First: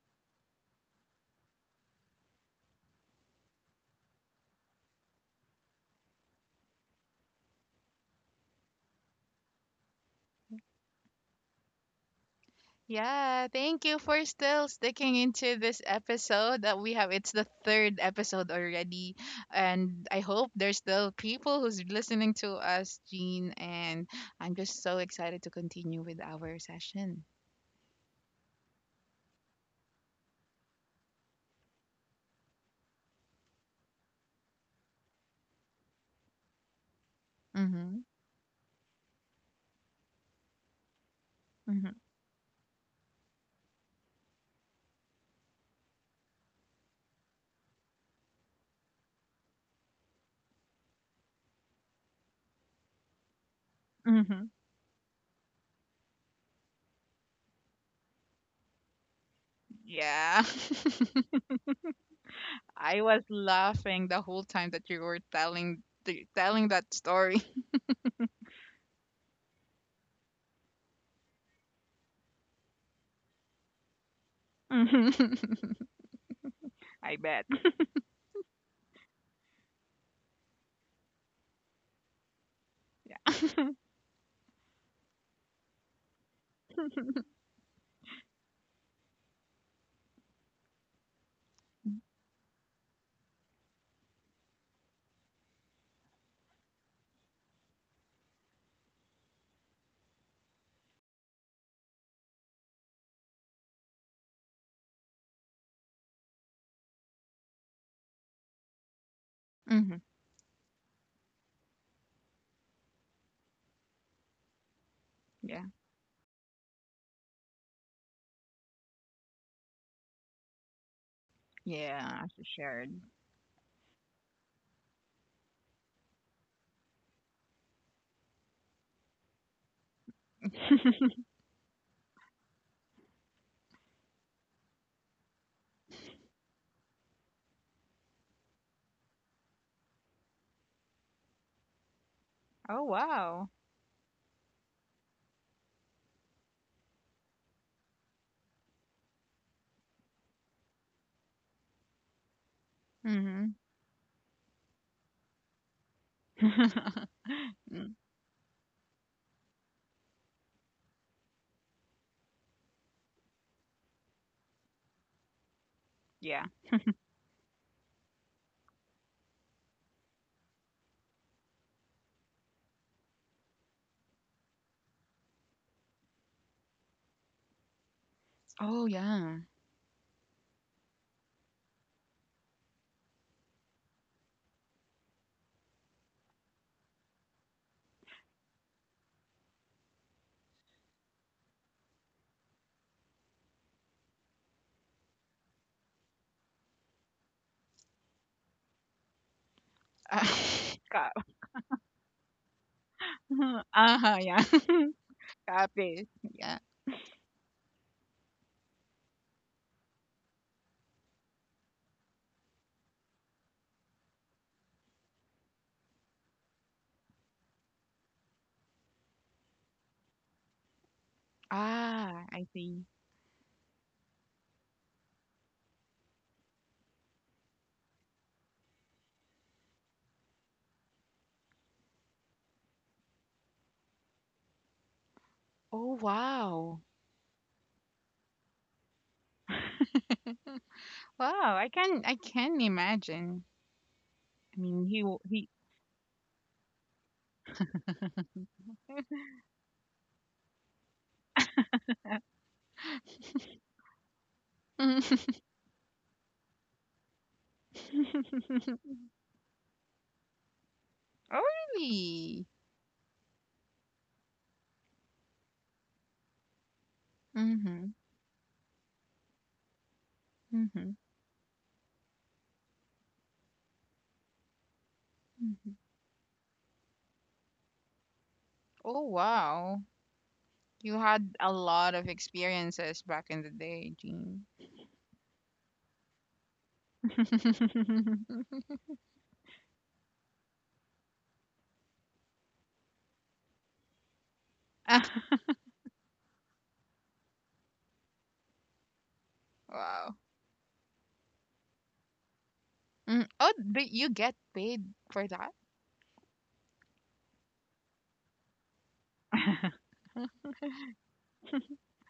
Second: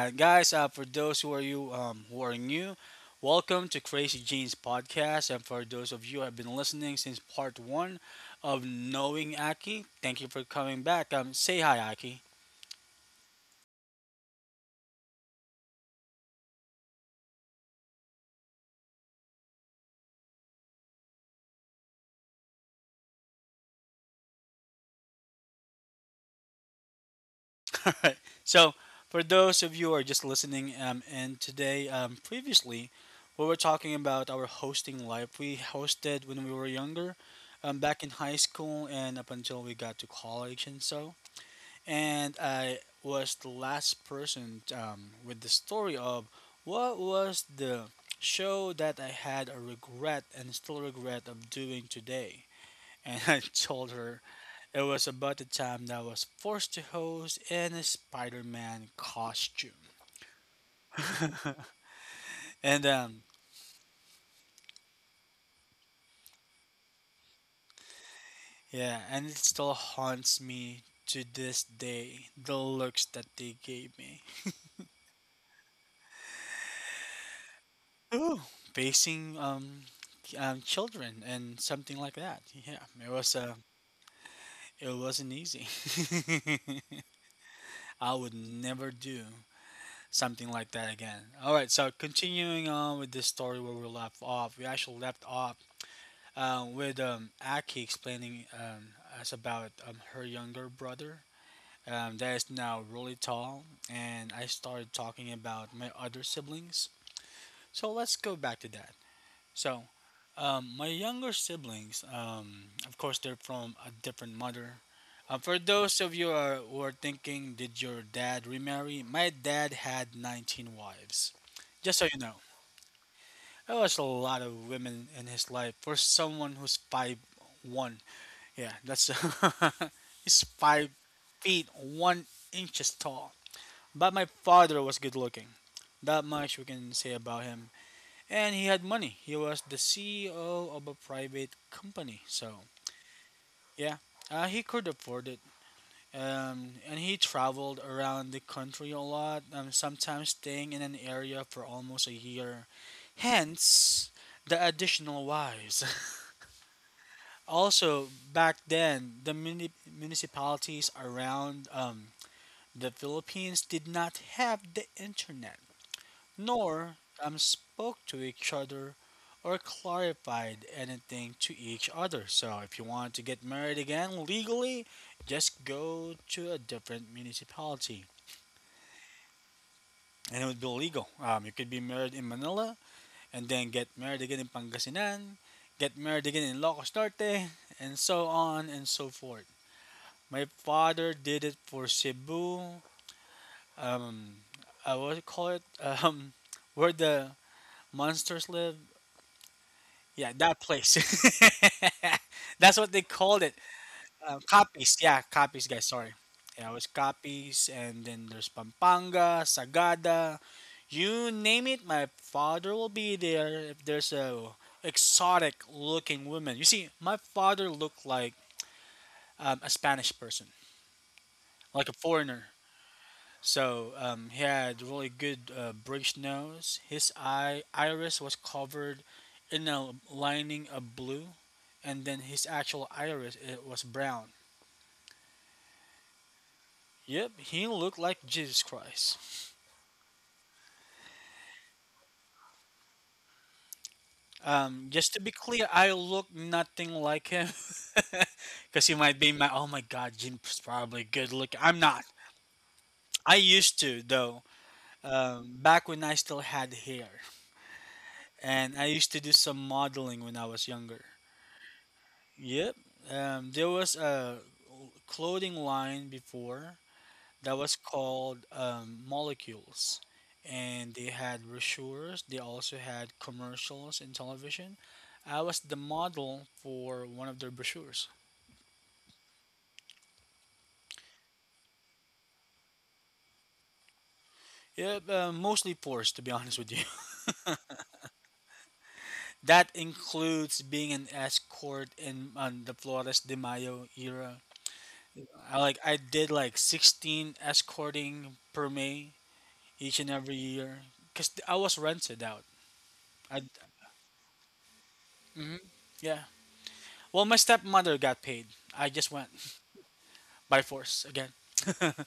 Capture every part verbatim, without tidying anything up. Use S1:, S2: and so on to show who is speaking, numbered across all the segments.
S1: and guys, uh, for those who are you um, who are new, welcome to Crazy Genes podcast. And for those of you who have been listening since part one of knowing Aki, thank you for coming back. Um, say hi, Aki.
S2: Yeah, thank you for still sticking into this episode that we have. It's the third episode already, and I hope there's still people who's listening to us, Jean. And I'm just so excited to continue with our session.
S1: So, for those of you who are just listening, um, and today, um, previously, we were talking about our hosting life. We hosted when we were younger, um,
S2: Mm-hmm.
S1: back in high school, and up until we got to college and so.
S2: Mm-hmm.
S1: And I was the last person um, with the story of what was the show that I had a regret and still regret of doing today. And I told her
S2: Mm-hmm.
S1: it was about the time that I was forced to host in a Spider Man costume.
S2: Yeah,
S1: And
S2: I
S1: um,
S2: was laughing the whole time that you were telling th- telling that story.
S1: Yeah, and it still haunts me to this day the looks that they gave me.
S2: Mhm. I bet.
S1: Ooh, facing um, um, children and something like that. Yeah, it was
S2: Yeah.
S1: a it wasn't easy. I would never do something like that again. All right, so continuing on with this story where we left off, we actually left off uh, with um, Aki explaining um, us about um, her younger brother um, that is now really tall, and I started talking about my other siblings. So let's go back to that. So
S2: Mm-hmm.
S1: Um, my younger siblings, um, of course, they're from a different mother. Uh, for
S2: Yeah.
S1: those of you are, who are thinking, did your dad remarry? My dad had nineteen wives. Just so you
S2: Yeah,
S1: know,
S2: she shared.
S1: that was a lot of women in his life for someone who's five one. Yeah, that's he's five feet one inches tall. But my father was good looking. That much we can say about him, and he had money. He was the C E O of a private company. So
S2: Oh wow.
S1: yeah, uh, he could afford it. Um, and he traveled around the country a lot, um, sometimes staying in an area for almost a year.
S2: Mm-hmm.
S1: Hence, the additional wives.
S2: Mm,
S1: Also, back then, the muni- municipalities around um, the Philippines did not have the internet,
S2: yeah.
S1: nor um, spoke to each other or clarified anything to each other. So if you want to get married again legally, just go to a different municipality
S2: Oh, yeah.
S1: and it would be legal. Um, you could be married in Manila and then get married again in Pangasinan, get married again in Locos Norte, and so on and so forth. My father did it for Cebu. Um, I would call it um, where the monsters live.
S2: Ah,
S1: Yeah, that place.
S2: Ka
S1: That's what they called it.
S2: Uh-huh,
S1: Um,
S2: yeah.
S1: copies. Yeah, copies, guys.
S2: Copy.
S1: Sorry.
S2: Yeah.
S1: Yeah, it was copies. And then there's Pampanga, Sagada. You name it, my father will be there if there's a exotic looking woman. You see, my father looked like um, a Spanish person, like a
S2: Ah, I
S1: foreigner.
S2: see.
S1: So um, he had really good uh, bridge nose. His eye iris was covered in a lining of blue, and then his actual iris it was brown.
S2: Oh, wow.
S1: Yep, he looked like Jesus Christ.
S2: Wow, I can I can imagine. I mean,
S1: Um,
S2: he
S1: just
S2: w-
S1: to be
S2: he
S1: clear, I look nothing like him, because he might be my. Oh my God, Jim's probably good looking. I'm not. I used to though. Um, back when I still had hair, and I used to do some modeling when I was younger.
S2: Oh, really?
S1: Yep. Um, there was a clothing line before that was
S2: Mm-hmm.
S1: called um, Molecules,
S2: Mm-hmm.
S1: and they had brochures. They also had commercials in television. I was
S2: Hmm.
S1: the model for one of their brochures.
S2: Oh, wow. You had a lot of experiences back in the day, Jean.
S1: Yep, uh, mostly pores, to be honest with you. That includes being an escort in on the Flores de Mayo era.
S2: Ah,
S1: I like I did like sixteen escorting per May each and
S2: wow.
S1: every year because I was rented out.
S2: Mm.
S1: I,
S2: Oh, but you get paid for that?
S1: hmm yeah. Well, my stepmother got paid. I just went by force again.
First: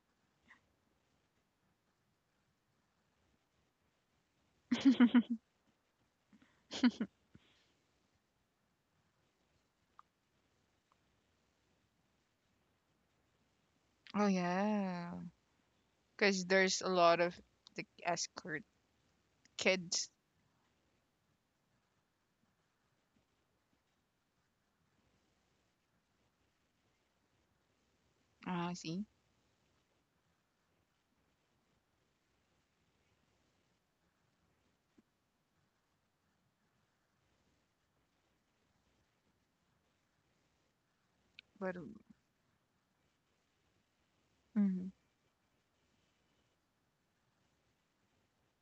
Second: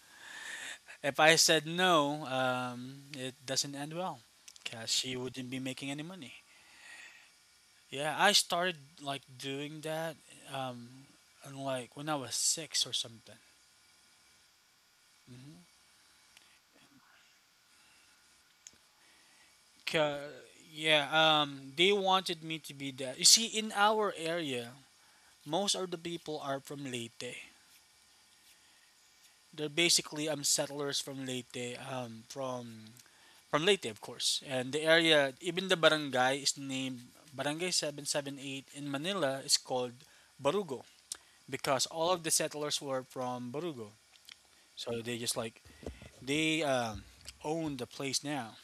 S1: If I said no, um, it doesn't end well because she wouldn't be making any money. Yeah, I started like doing that, um, and, like when I was six or something.
S2: Oh yeah,
S1: Mhm.
S2: because there's a lot of the escort kids.
S1: 'Ca- yeah, um, they wanted me to be that. You see, in our area, most of the people are from Leyte.
S2: Ah, I see,
S1: They're basically um settlers from Leyte, um, from from Leyte, of course. And the area, even the barangay is named Barangay seven seventy-eight in Manila is called Barugo
S2: but
S1: because all of the settlers were from Barugo.
S2: mm-hmm.
S1: So they just like, they um, own the place now.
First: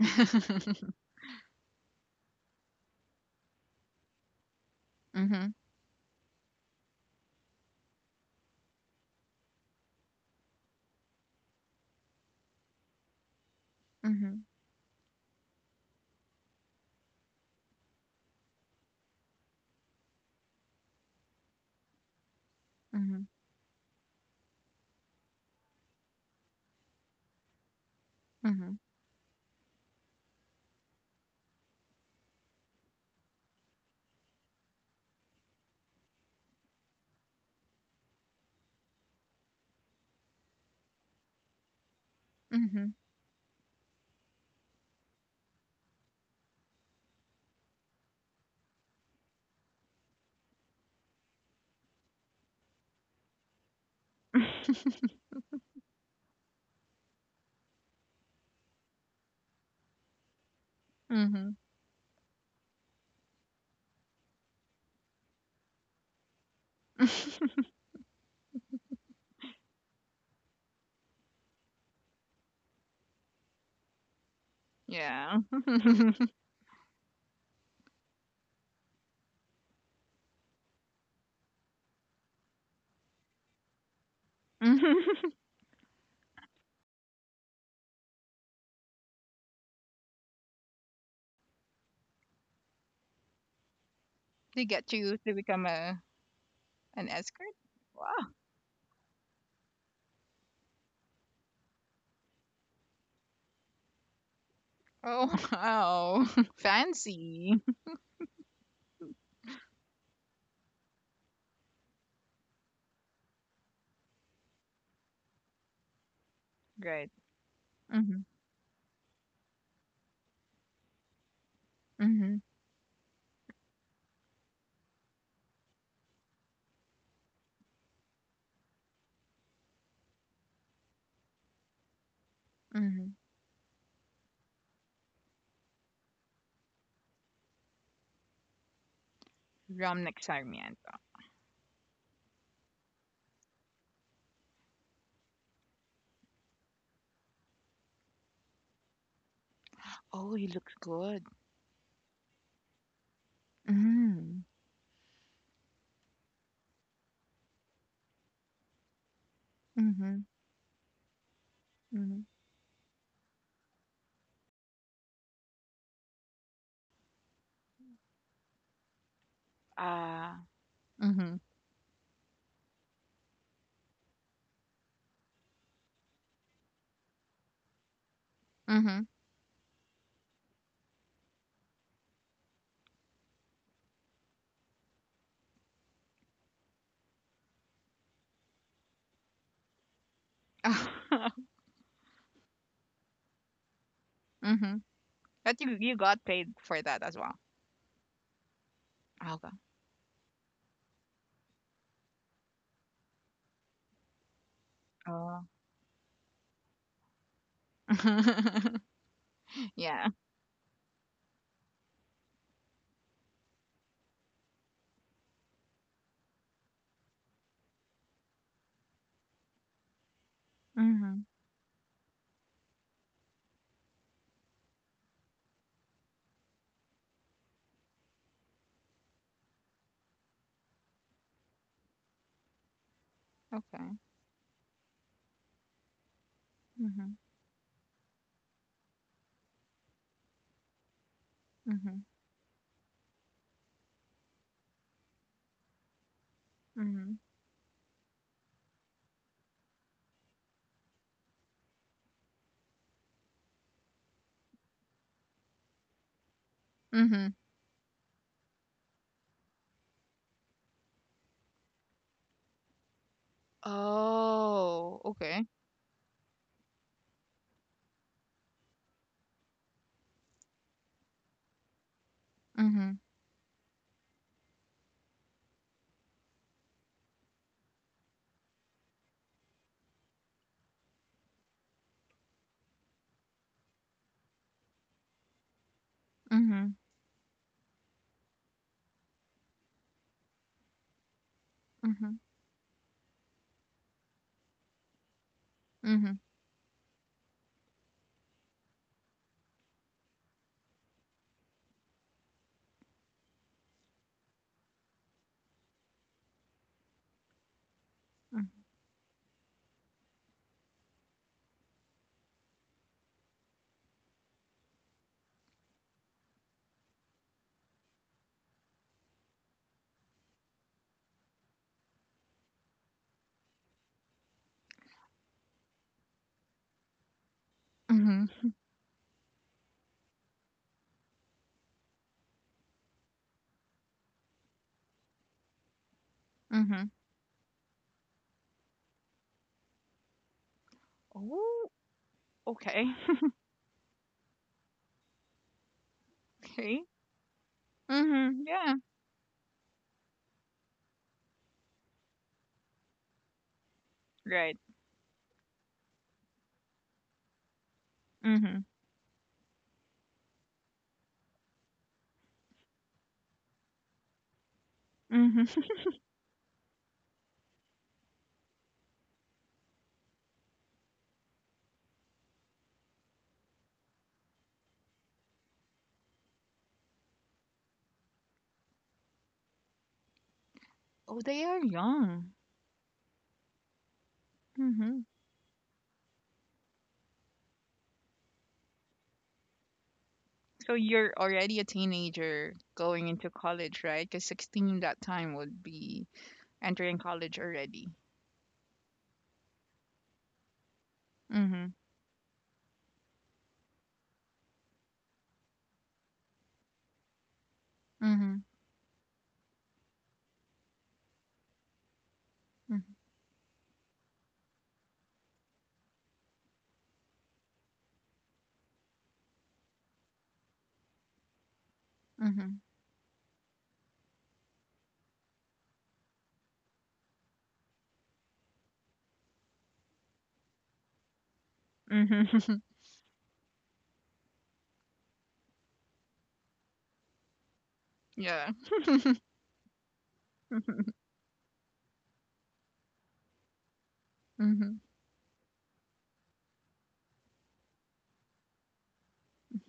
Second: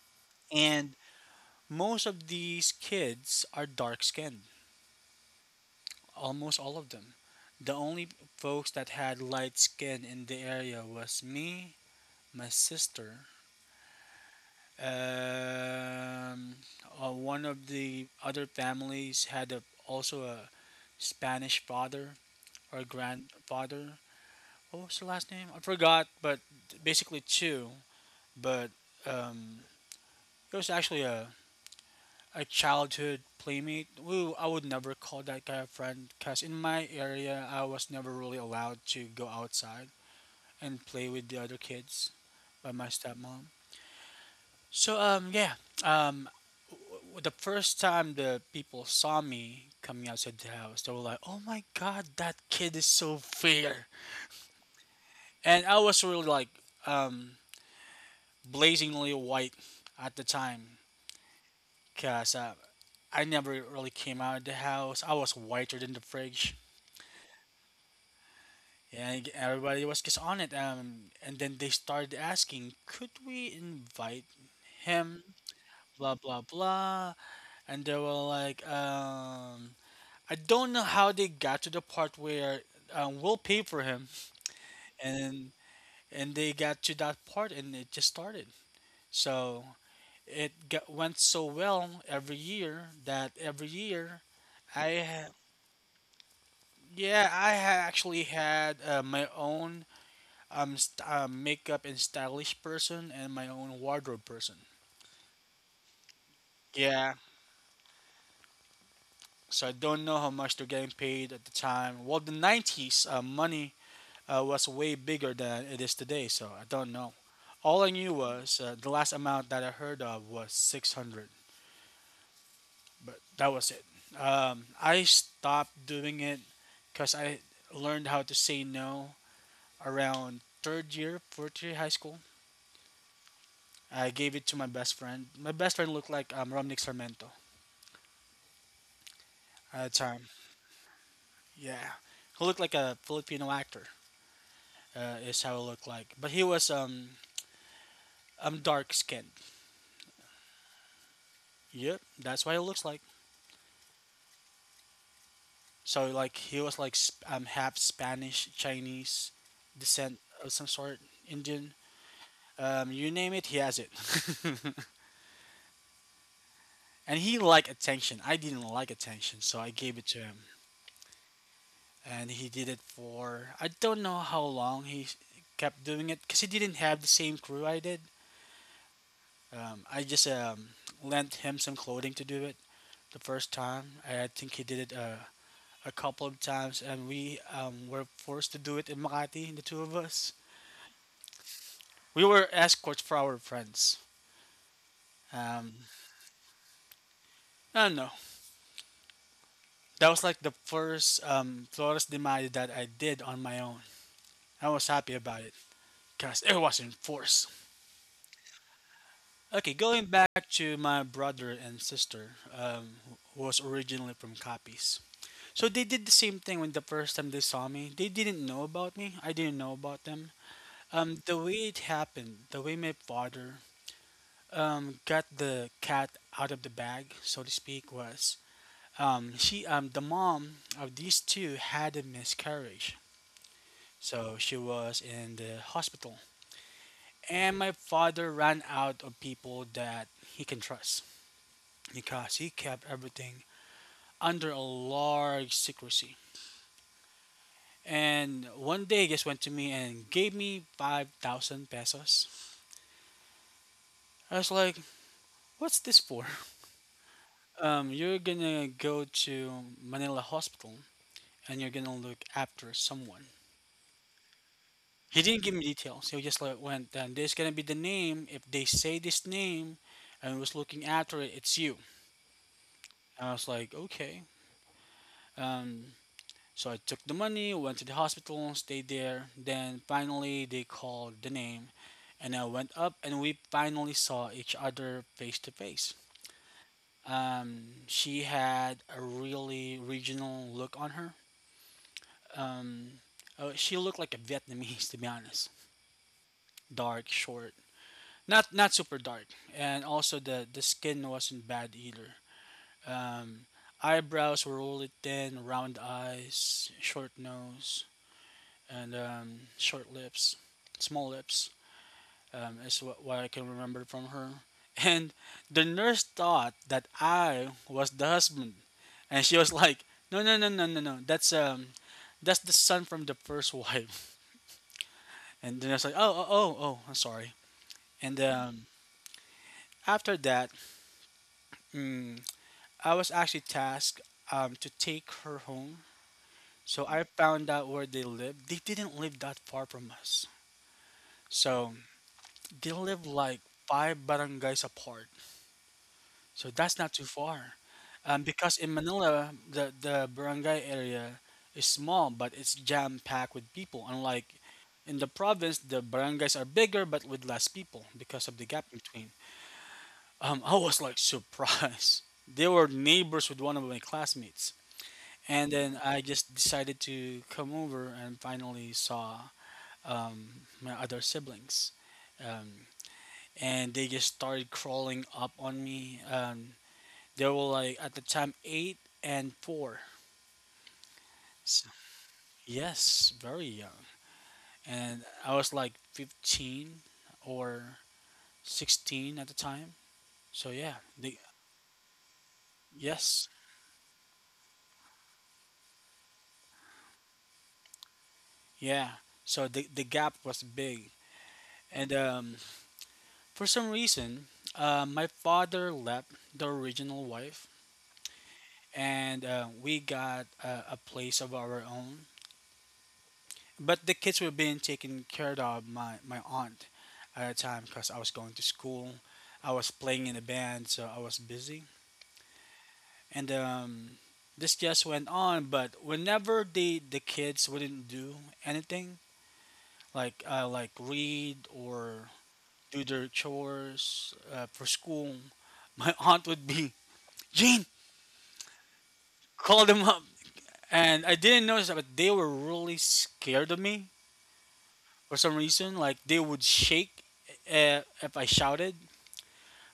S1: And most of these kids are dark skinned,
S2: Mm-hmm.
S1: almost all of them. The only folks that had light skin in the area was me, my sister.
S2: Mm-hmm.
S1: Um, uh, One of the other families had a, also a Spanish father or
S2: Mm-hmm.
S1: grandfather. What was the last name? I forgot, but basically two.
S2: Mm-hmm.
S1: But um, it was actually a, a childhood playmate. Woo, I would never call that guy a friend because in my area, I was never really allowed to go outside and play with the other kids by
S2: Mm-hmm.
S1: my stepmom. So um yeah, um the first time the people saw me coming outside the house, they were like, "Oh my god, that kid is so fair," and I was really like um, blazingly white at the time,
S2: Mm-hmm.
S1: cause uh, I never really came out of the house. I was whiter than the fridge. And everybody was just on it. Um, and then they started asking, could we invite him?
S2: Yeah.
S1: Blah, blah, blah. And they were like, um, I don't know how they got to the part where um, we'll pay for him,
S2: Mhm.
S1: and and they got to that part, and it just started. So it got, went so well every year that every year,
S2: They get
S1: I
S2: you to
S1: ha-
S2: become a an
S1: yeah
S2: escort?
S1: I ha- actually
S2: Wow.
S1: had uh, my own um st- uh, makeup and stylish person and my own wardrobe person.
S2: Oh wow.
S1: Yeah.
S2: Fancy.
S1: So I don't know how much they're getting paid at the time. Well, the nineties uh, money uh, was way bigger than it is today. So I don't
S2: Great.
S1: know. All I knew
S2: Mm-hmm.
S1: was uh, the last amount that I heard of was six hundred,
S2: Mm-hmm.
S1: but that was it. Um, I stopped doing it because I learned how to say no around third year, fourth year high school.
S2: Mm-hmm.
S1: I gave it to my best friend. My best friend looked like um, Romnick Sarmento at the
S2: Romnick
S1: time.
S2: Nagsarmiento.
S1: Yeah, he looked like a Filipino actor. Uh, is how it looked like. But he was um, um dark skinned.
S2: Oh, he looks good.
S1: Yep, that's what it looks like.
S2: Mm-hmm.
S1: So like he was like sp- um half Spanish, Chinese descent
S2: Mm-hmm.
S1: of some sort, Indian.
S2: Mm-hmm.
S1: Um, you name it, he has it. And he liked attention. I didn't like attention, so I gave it to him.
S2: Ah. Mm-hmm.
S1: And he did it for I don't know how long he kept doing it because he didn't have the same crew I did.
S2: Mhm.
S1: Um, I just um, lent him some clothing to do it the first time. I I think he did it uh, a couple of times, and we um, were forced to do it in Makati, the two of us. We were escorts for our friends.
S2: Mhm. But you
S1: Um,
S2: you got paid for that as well.
S1: I don't know.
S2: Oh, okay.
S1: That was like the first um, Flores de Mayo that I did on my own. I was happy about
S2: Oh.
S1: it because it was enforced. Okay, going
S2: Yeah.
S1: back to my brother and sister, um, who was originally from Copies. So they did the same thing when the first time they saw me. They didn't know about me. I didn't know about them. Um,
S2: Mhm.
S1: the way it happened, the way my father um, got the cat out of the bag, so to speak, was Um, she, um, the mom of these two had a miscarriage,
S2: Okay.
S1: so she was in the hospital.
S2: Mhm.
S1: And my father ran out of people that he can trust
S2: Mhm.
S1: because he kept everything under a large secrecy.
S2: Mhm.
S1: And one day, he just went to me and gave me five thousand pesos. I was like, "What's this for?"
S2: Mhm.
S1: Um, you're gonna go to Manila Hospital and you're gonna look after someone.
S2: Oh.
S1: He didn't
S2: Okay.
S1: give me details. He just like went, then there's gonna be the name. If they say this name, and was looking after it, it's you.
S2: Mhm.
S1: And I was like, okay. Um, so I took the money, went to the hospital, stayed there. Then finally they called the name, and I went up, and we finally saw each other face to face.
S2: Mhm.
S1: Um, she had a really regional look on her.
S2: Mhm.
S1: Um, uh, she looked like a Vietnamese, to be honest.
S2: Mhm.
S1: Dark, short, not not super dark, and also the the skin wasn't bad either. um Eyebrows were really thin, round eyes, short nose,
S2: Mhm.
S1: and um short lips, small lips, um is what, what I can remember from her. And the nurse thought that I was the husband, and she was like, no, no, no, no, no, no, that's um that's the son from the first wife. And then I was like, oh, oh, oh, oh, I'm sorry. And
S2: Mhm.
S1: um after that, mm, I was actually tasked um, to take her home. So
S2: Mhm.
S1: I found out where they lived. They didn't live that far from us. So
S2: Oh.
S1: they
S2: Okay.
S1: live like five barangays apart. So that's
S2: Okay.
S1: not too far. Um,
S2: Mhm.
S1: because in
S2: Yeah.
S1: Manila, the, the barangay area is small, but it's jam packed with people. Unlike
S2: Right.
S1: in the province, the barangays are bigger but with less people because of the gap
S2: Mhm.
S1: in between. Um, I was like surprised. They were neighbors with one of my classmates. And
S2: Mhm.
S1: then I just decided to come over and finally saw um, my other siblings. Um, and they just started crawling up on me. Um, they were like, at the time, eight and four.
S2: Oh, they
S1: So,
S2: are young.
S1: yes, very young. And
S2: Mhm.
S1: I was like fifteen or sixteen at the time. So, yeah,
S2: So
S1: the,
S2: you're already a teenager going
S1: yes,
S2: into college, right? Because sixteen that time would be entering college already.
S1: yeah. So the, the gap was big.
S2: Mhm.
S1: And um, For some reason, uh, my father left the original wife,
S2: Mhm.
S1: and uh, we got uh, a place of our own.
S2: Mhm.
S1: But the kids were being taken care of my my aunt at the time, because I was going to school, I was playing in a band, so I was busy,
S2: Mhm.
S1: and um, this just went on. But whenever the the kids wouldn't do anything, like uh, like read or
S2: Mhm.
S1: do their chores uh, for school, my aunt would be Gene.
S2: Yeah.
S1: Called them up, and I didn't notice that, but they were really scared of me
S2: Mhm.
S1: for some reason. Like they would shake uh, if I shouted.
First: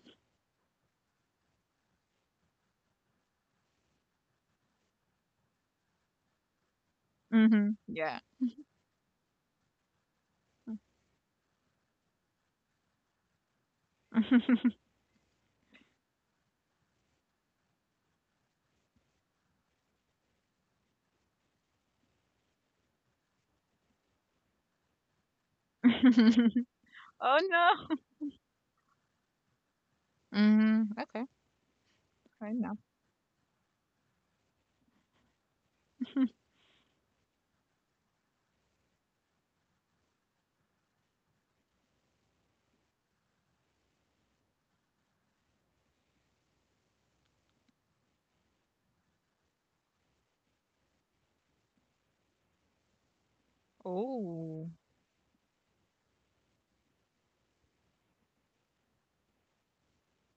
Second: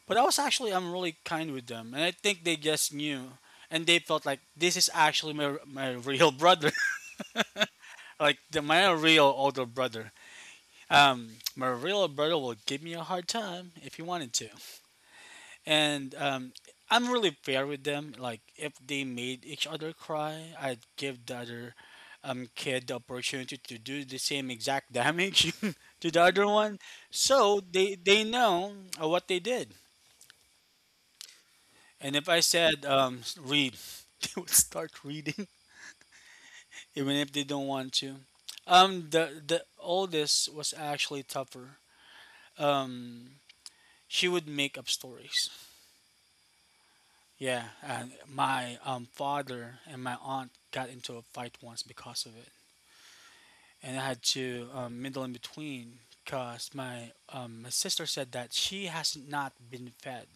S1: But I was actually I'm really kind with them, and I think they just knew, and they felt like this is actually my my real brother,
S2: Mhm. Yeah.
S1: like the, my real older brother. Um, my real brother will give me a hard time if he wanted to, and um, I'm really fair with them. Like if they made each other cry, I'd give the other um, kid the opportunity to do the same exact damage to the other one,
S2: Oh
S1: so
S2: no.
S1: they they know uh, what they did.
S2: Mhm. Okay.
S1: And if I
S2: Right now.
S1: said um, s- read, they would start reading even if they don't want to. Um, the the oldest was actually tougher. Um, she would make up stories. Yeah, and my um, father and my aunt got into a fight once because of it, and I had
S2: Oh.
S1: to um, middle in between, because my um, my sister said that she has not been fed.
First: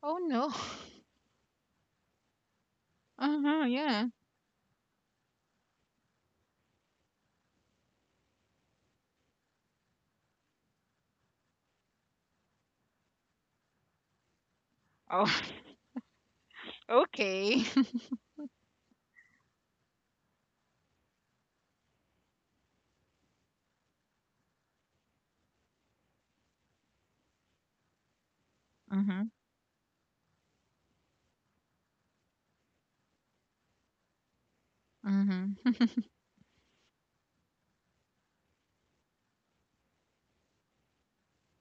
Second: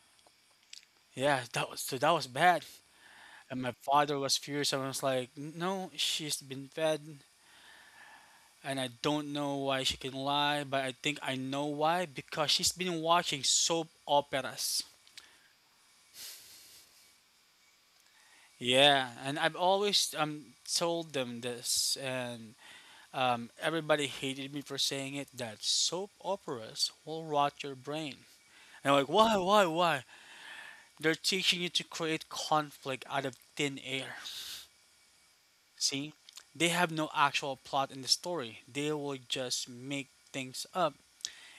S2: Oh no.
S1: Yeah, that was so that was bad, and
S2: Uh-huh,
S1: my
S2: yeah.
S1: father was furious. And I was like, "No, she's been fed." And I don't know why she can lie, but I think I know why, because she's been watching soap operas.
S2: Oh. Okay.
S1: Yeah, and I've always um told them this, and Um, everybody hated me for saying it, that soap operas will rot your brain. And I'm like,
S2: Mhm.
S1: why, why, why? They're teaching you to create conflict out of thin air.
S2: Mhm.
S1: See? They have no actual plot in the story. They will just make things up.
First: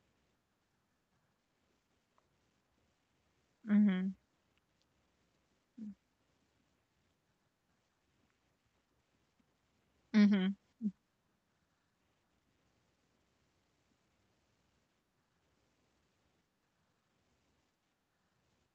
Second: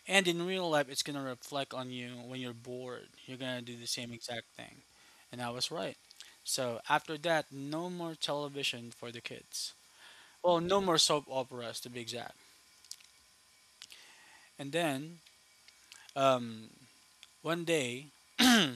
S1: And in real life, it's going to reflect on you when you're bored. You're going to do the same
S2: Mhm.
S1: exact thing. And I was right. So after that, no more television for the kids.
S2: Mhm.
S1: Well, no more soap operas to be exact. And then um, One day, I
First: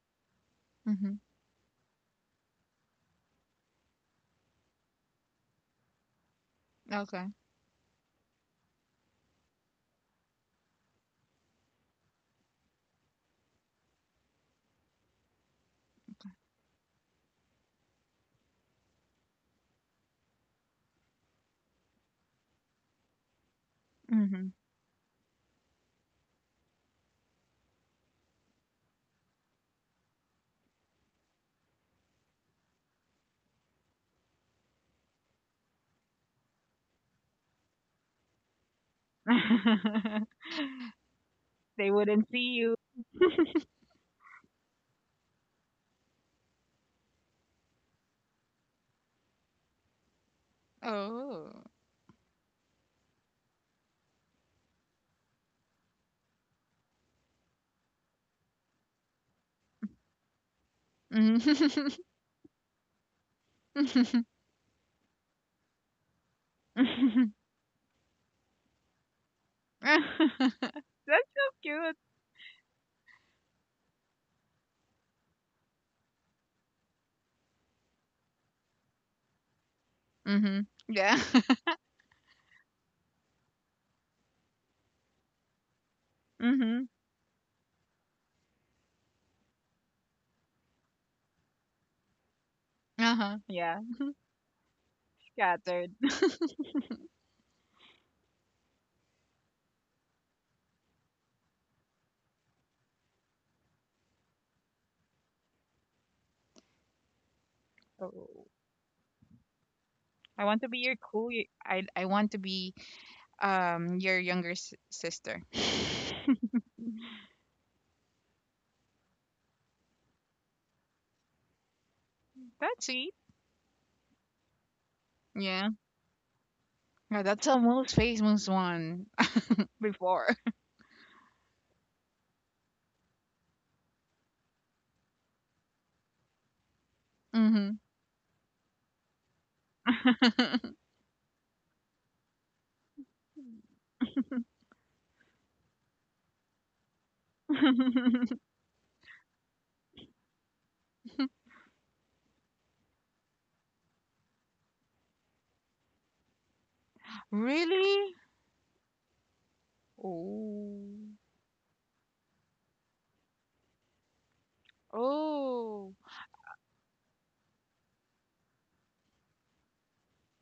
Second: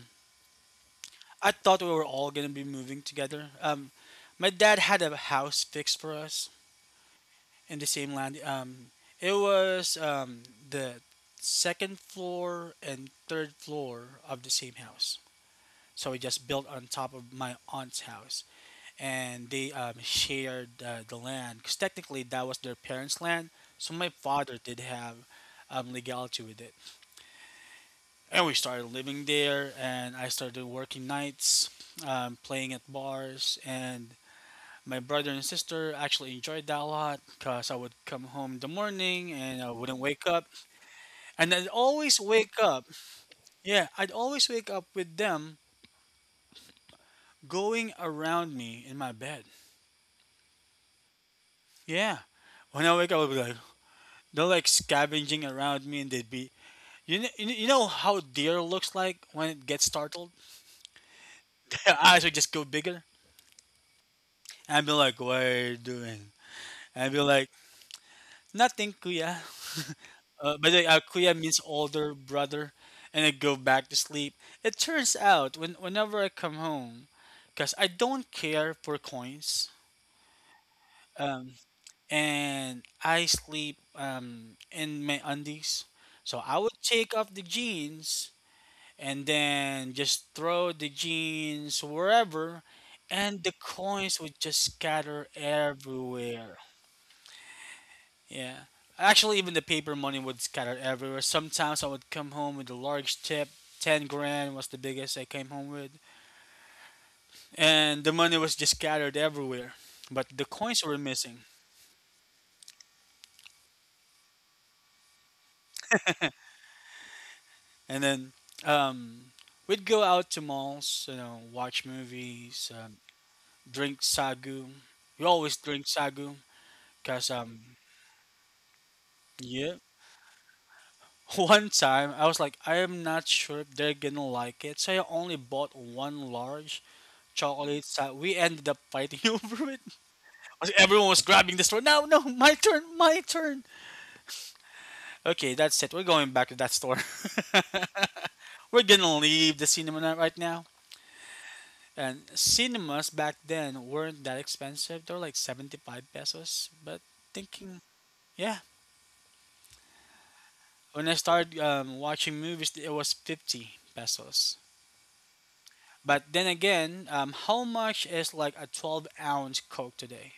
S2: Mhm.
S1: thought we were all gonna be moving together. Um, my dad had a house fixed for us
S2: Okay.
S1: in the same land. Um, it was um, the second floor and third floor of the same house. So we just built on top of my aunt's house, and they um, shared uh, the land, because technically that was their parents' land. So my
S2: Mhm.
S1: father did have um, legality with it. And we started living there. And I started working nights, um, playing at bars, and my brother and sister actually enjoyed that a lot, because I would come home in the morning and I wouldn't wake up, and I'd
S2: They
S1: always
S2: wouldn't see
S1: wake
S2: you.
S1: up. Yeah, I'd always wake up with them going around me in my bed.
S2: Oh.
S1: Yeah, when I wake up, I'd be like, they're like scavenging around me, and they'd be, you know you know how deer looks like when it gets startled.
S2: Mhm.
S1: Their eyes would just go bigger, and I'd be like, "What are you doing?" And I'd be like, nothing, kuya. Uh, by the way, uh, kuya
S2: That's so
S1: means
S2: cute.
S1: older brother. And I go back to sleep. It turns out when whenever I come home, because I don't care for coins,
S2: Mhm. Yeah.
S1: um, and I sleep um, in my undies, so I would
S2: Mm-hmm.
S1: take off the jeans and then just throw the jeans wherever,
S2: Uh-huh.
S1: and the
S2: Yeah,
S1: coins would just scatter
S2: scattered.
S1: everywhere. Yeah. Actually, even the paper money would scatter everywhere. Sometimes I would come home with a large tip. 10 grand was the biggest I came home with. And the money
S2: So
S1: was just scattered everywhere. But
S2: I
S1: the
S2: want to be
S1: coins
S2: your
S1: were
S2: cool.
S1: missing.
S2: y- I I want to be um your younger s- sister.
S1: And then um, we'd go out to malls, you know, watch movies,
S2: That's
S1: um,
S2: sweet.
S1: drink sagu. We always
S2: Yeah.
S1: drink sagu.
S2: Yeah,
S1: Because,
S2: that's how
S1: um,
S2: most famous one
S1: yeah.
S2: before.
S1: One time, I was like, I am not sure if they're gonna like it. So I only bought one large
S2: Mm-hmm.
S1: chocolates. Uh, we ended up fighting over it. Everyone was grabbing the store. No, no, my turn, my turn. Okay, that's it. We're going back to that store. We're gonna leave the cinema na- right now. And cinemas back then weren't that expensive. They were like seventy-five pesos. But thinking,
S2: really?
S1: yeah. When
S2: Oh.
S1: I started um, watching movies, it was fifty pesos.
S2: Oh.
S1: But then again, um, how much is like a twelve ounce Coke today?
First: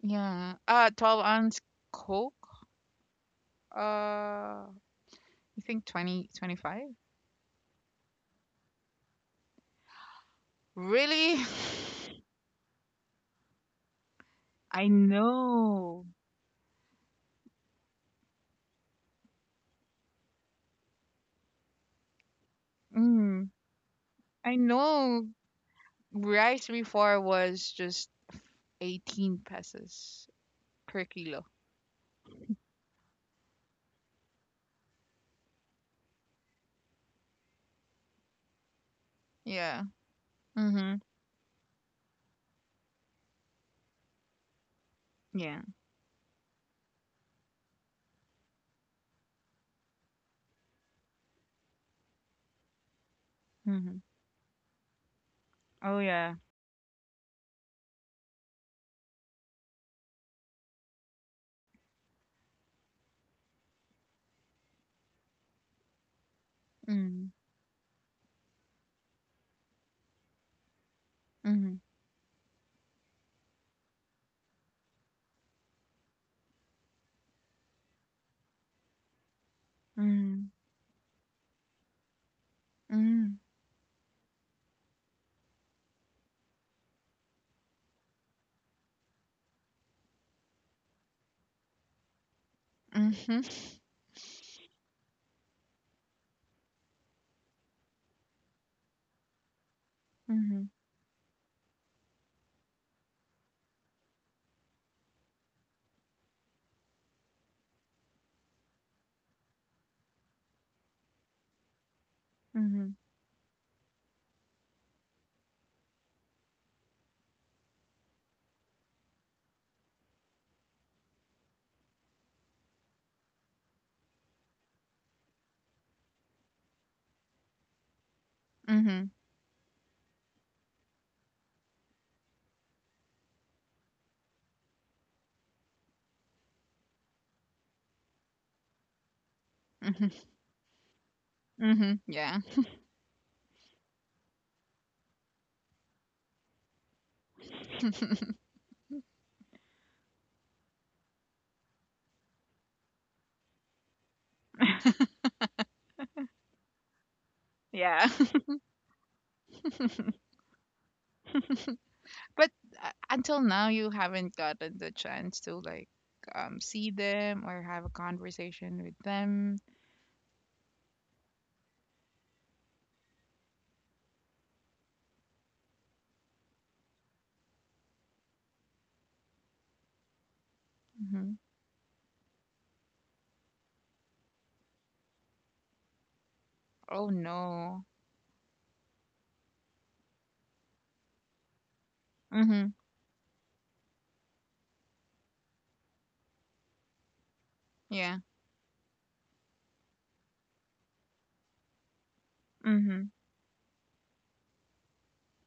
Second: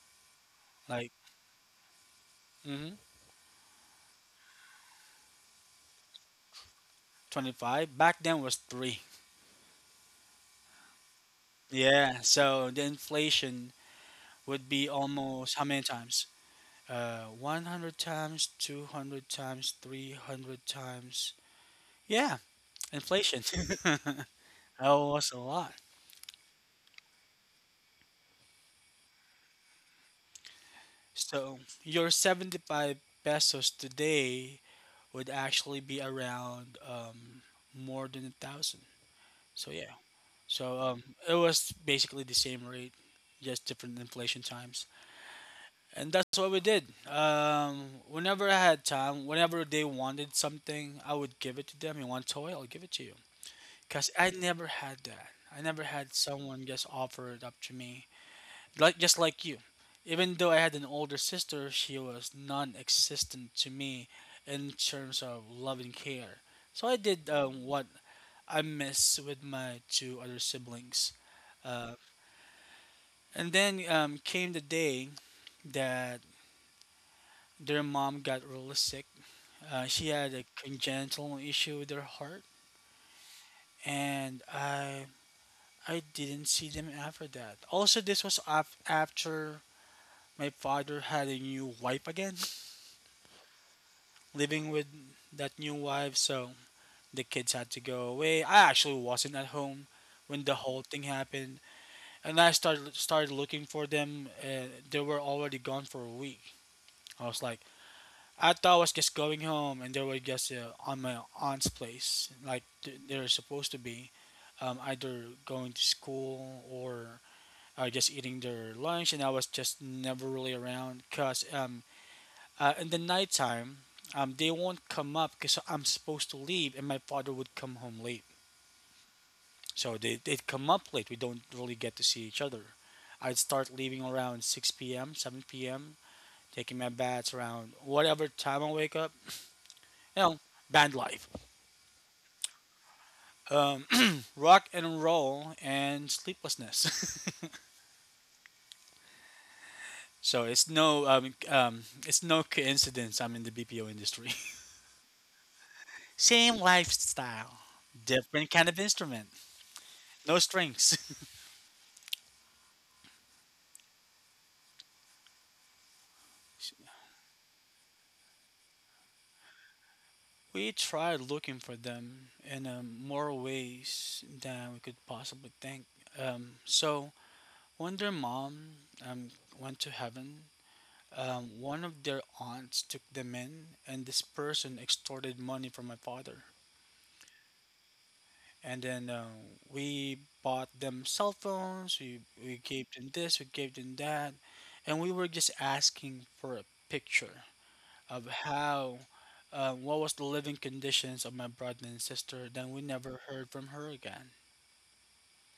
S2: Yeah. Uh,
S1: Like,
S2: twelve ounce Coke.
S1: mm
S2: Uh, I think twenty, twenty-five?
S1: twenty-five. Back then was three.
S2: Really?
S1: Yeah, so the inflation would be
S2: I
S1: almost how many
S2: know.
S1: times? Uh, one hundred times, two hundred times, three hundred times. Yeah, inflation.
S2: Mm. I
S1: That
S2: know.
S1: was a lot.
S2: Rice before was just eighteen pesos per kilo.
S1: So your seventy-five pesos today would actually be around um, more than a thousand. So
S2: Yeah.
S1: yeah. So
S2: Mhm.
S1: um, it was basically the same rate, just different inflation times.
S2: Yeah.
S1: And that's what we did. Um, whenever I had time, whenever they wanted something, I would give it to them. You want toy? I'll give it to you.
S2: Mhm.
S1: Cause I never had that. I never
S2: Oh
S1: had
S2: yeah.
S1: someone just offer it up to me, like just like you. Even though I had an older sister, she was non-existent to me in terms of love and care. So I did
S2: Mhm.
S1: um, what I miss with my two other siblings.
S2: Mhm.
S1: Uh, and then um, came the day that their mom got really sick. Uh, she had a
S2: Mhm.
S1: congenital issue with her heart,
S2: Mhm.
S1: and I I didn't see them after that. Also, this was af- after my father had a new wife again,
S2: Mhm.
S1: living with that new wife, so the kids had to go away. I actually wasn't at home when the
S2: Mhm.
S1: whole thing happened, and I started started looking for them. Uh, they were already gone for a week. I was like. I thought I was just going home, and they were just uh, on my aunt's place, like th-
S2: Mhm.
S1: they're supposed to be um, either going to school or uh, just eating their lunch, and I was just never really around because um, uh, in the nighttime, um, they won't come up because I'm supposed to leave, and my father would come home late.
S2: Mhm.
S1: So they, they'd come up late. We don't really get to see each other. I'd start leaving around six p m, seven p m, taking my baths around whatever time I wake up.
S2: Mhm.
S1: You know, band life,
S2: Mhm. Yeah.
S1: um, rock and roll, and sleeplessness. So it's no um, um, it's no coincidence I'm in the B P O industry. Same lifestyle,
S2: yeah.
S1: different kind of instrument, no strings.
S2: But uh, until now you haven't gotten the chance to like um see them or have a conversation with them.
S1: We tried looking for them in um, more ways than we could possibly think. Um, so when their mom um, went to heaven,
S2: Mhm.
S1: um, one of their aunts took them in, and this person extorted money from my father.
S2: Oh no.
S1: and then uh, we bought them cell phones. We, we
S2: Mhm.
S1: gave them this, we gave them that, and we were just asking for a picture of
S2: Yeah.
S1: how uh, what was the living conditions of my brother and sister. Then we never
S2: Mhm.
S1: heard from her again.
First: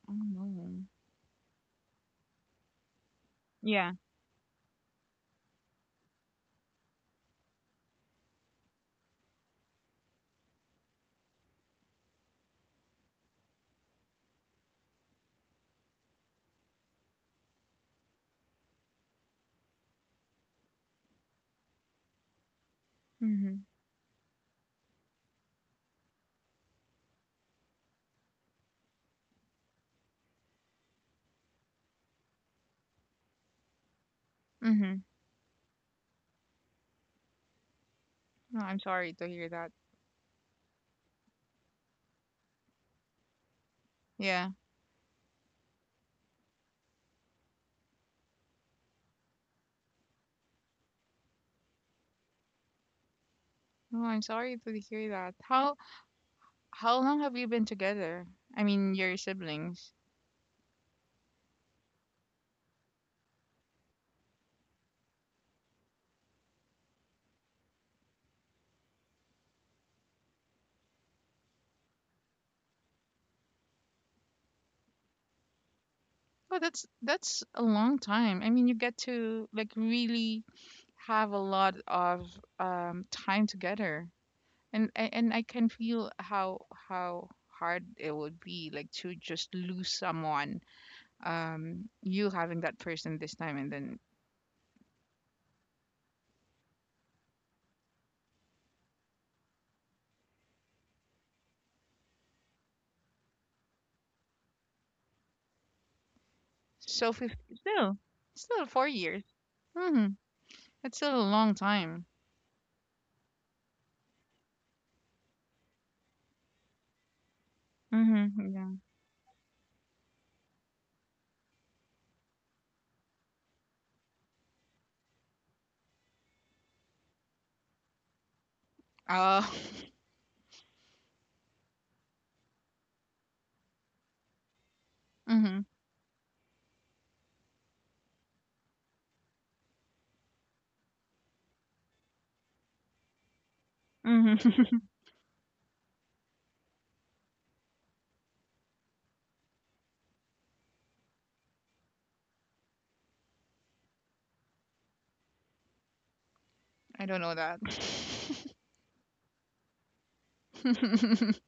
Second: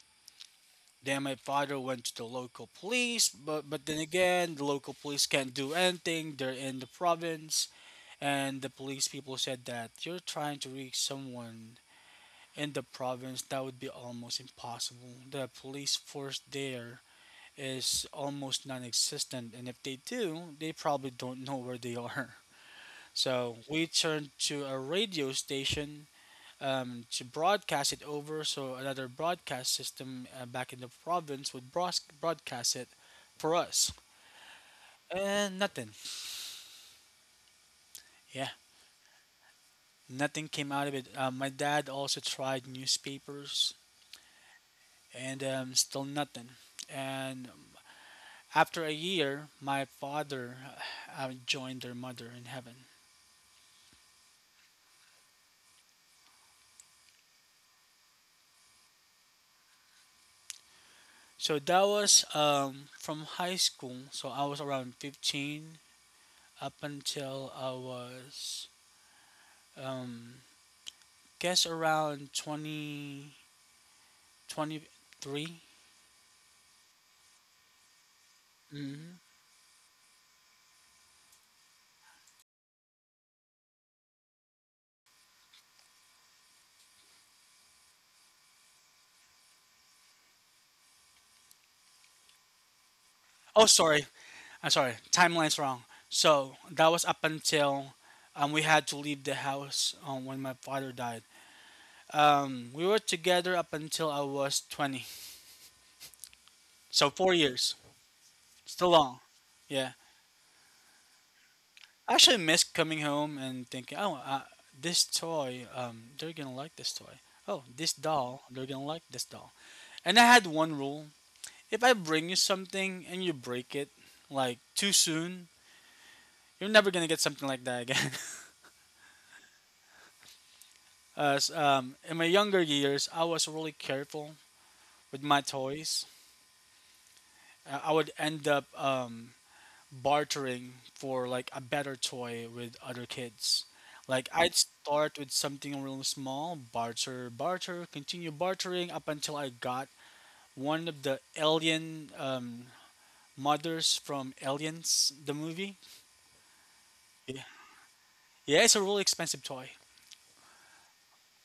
S2: Oh no.
S1: Then my father went to the local police, but but
S2: Yeah.
S1: then again the local police can't do anything, they're in the province, and the police people said that, you're trying to reach someone in the province, that would be almost impossible. The police force there is almost non existent, and if they do, they probably don't know where they are. So
S2: Mhm.
S1: we turned to a radio station um, to broadcast it over, so another broadcast system uh, back in the province would bros- broadcast it for us.
S2: Mhm.
S1: And nothing. Yeah,
S2: No, I'm sorry to hear that.
S1: nothing came out of it. Um, my dad also tried newspapers,
S2: Yeah.
S1: and um, still nothing. And after a year, my father uh, uh, joined their mother in heaven.
S2: No, I'm sorry to hear that. How how long have you been together? I mean, your siblings.
S1: So that was um, from high school. So I was around fifteen up until I was, um, guess, around twenty, twenty-three.
S2: Oh, that's that's a long time. I mean, you get
S1: hmm
S2: to like really have a lot of um time together. And a- and I can feel how how hard it would be like to just lose someone. Um, you having that person this time
S1: Oh,
S2: and then
S1: sorry. I'm sorry. Timeline's wrong. So that was up until um, we had to leave the house um, when my father died. Um, we were together up until I was twenty. So
S2: so
S1: four
S2: fif-
S1: years.
S2: still still four
S1: Still long.
S2: years.
S1: Yeah.
S2: Mhm. It's still a long time.
S1: I actually miss coming home and thinking, oh, uh, this toy, um, they're gonna like this toy. Oh, this doll,
S2: Mhm,
S1: they're
S2: yeah.
S1: gonna like this doll. And I had one rule: if I bring you something and you break it, like too soon, you're never gonna get something like that again.
S2: Uh
S1: As um, in my younger years, I was really careful with
S2: Oh.
S1: my
S2: Mhm.
S1: toys. Uh, I would end up um, bartering for like a better toy with other kids. Like
S2: Mhm.
S1: I'd start with something real small, barter, barter, continue bartering up until I got one of the alien um, mothers from Aliens, the movie.
S2: I don't know
S1: Yeah,
S2: that.
S1: yeah, it's a really expensive toy,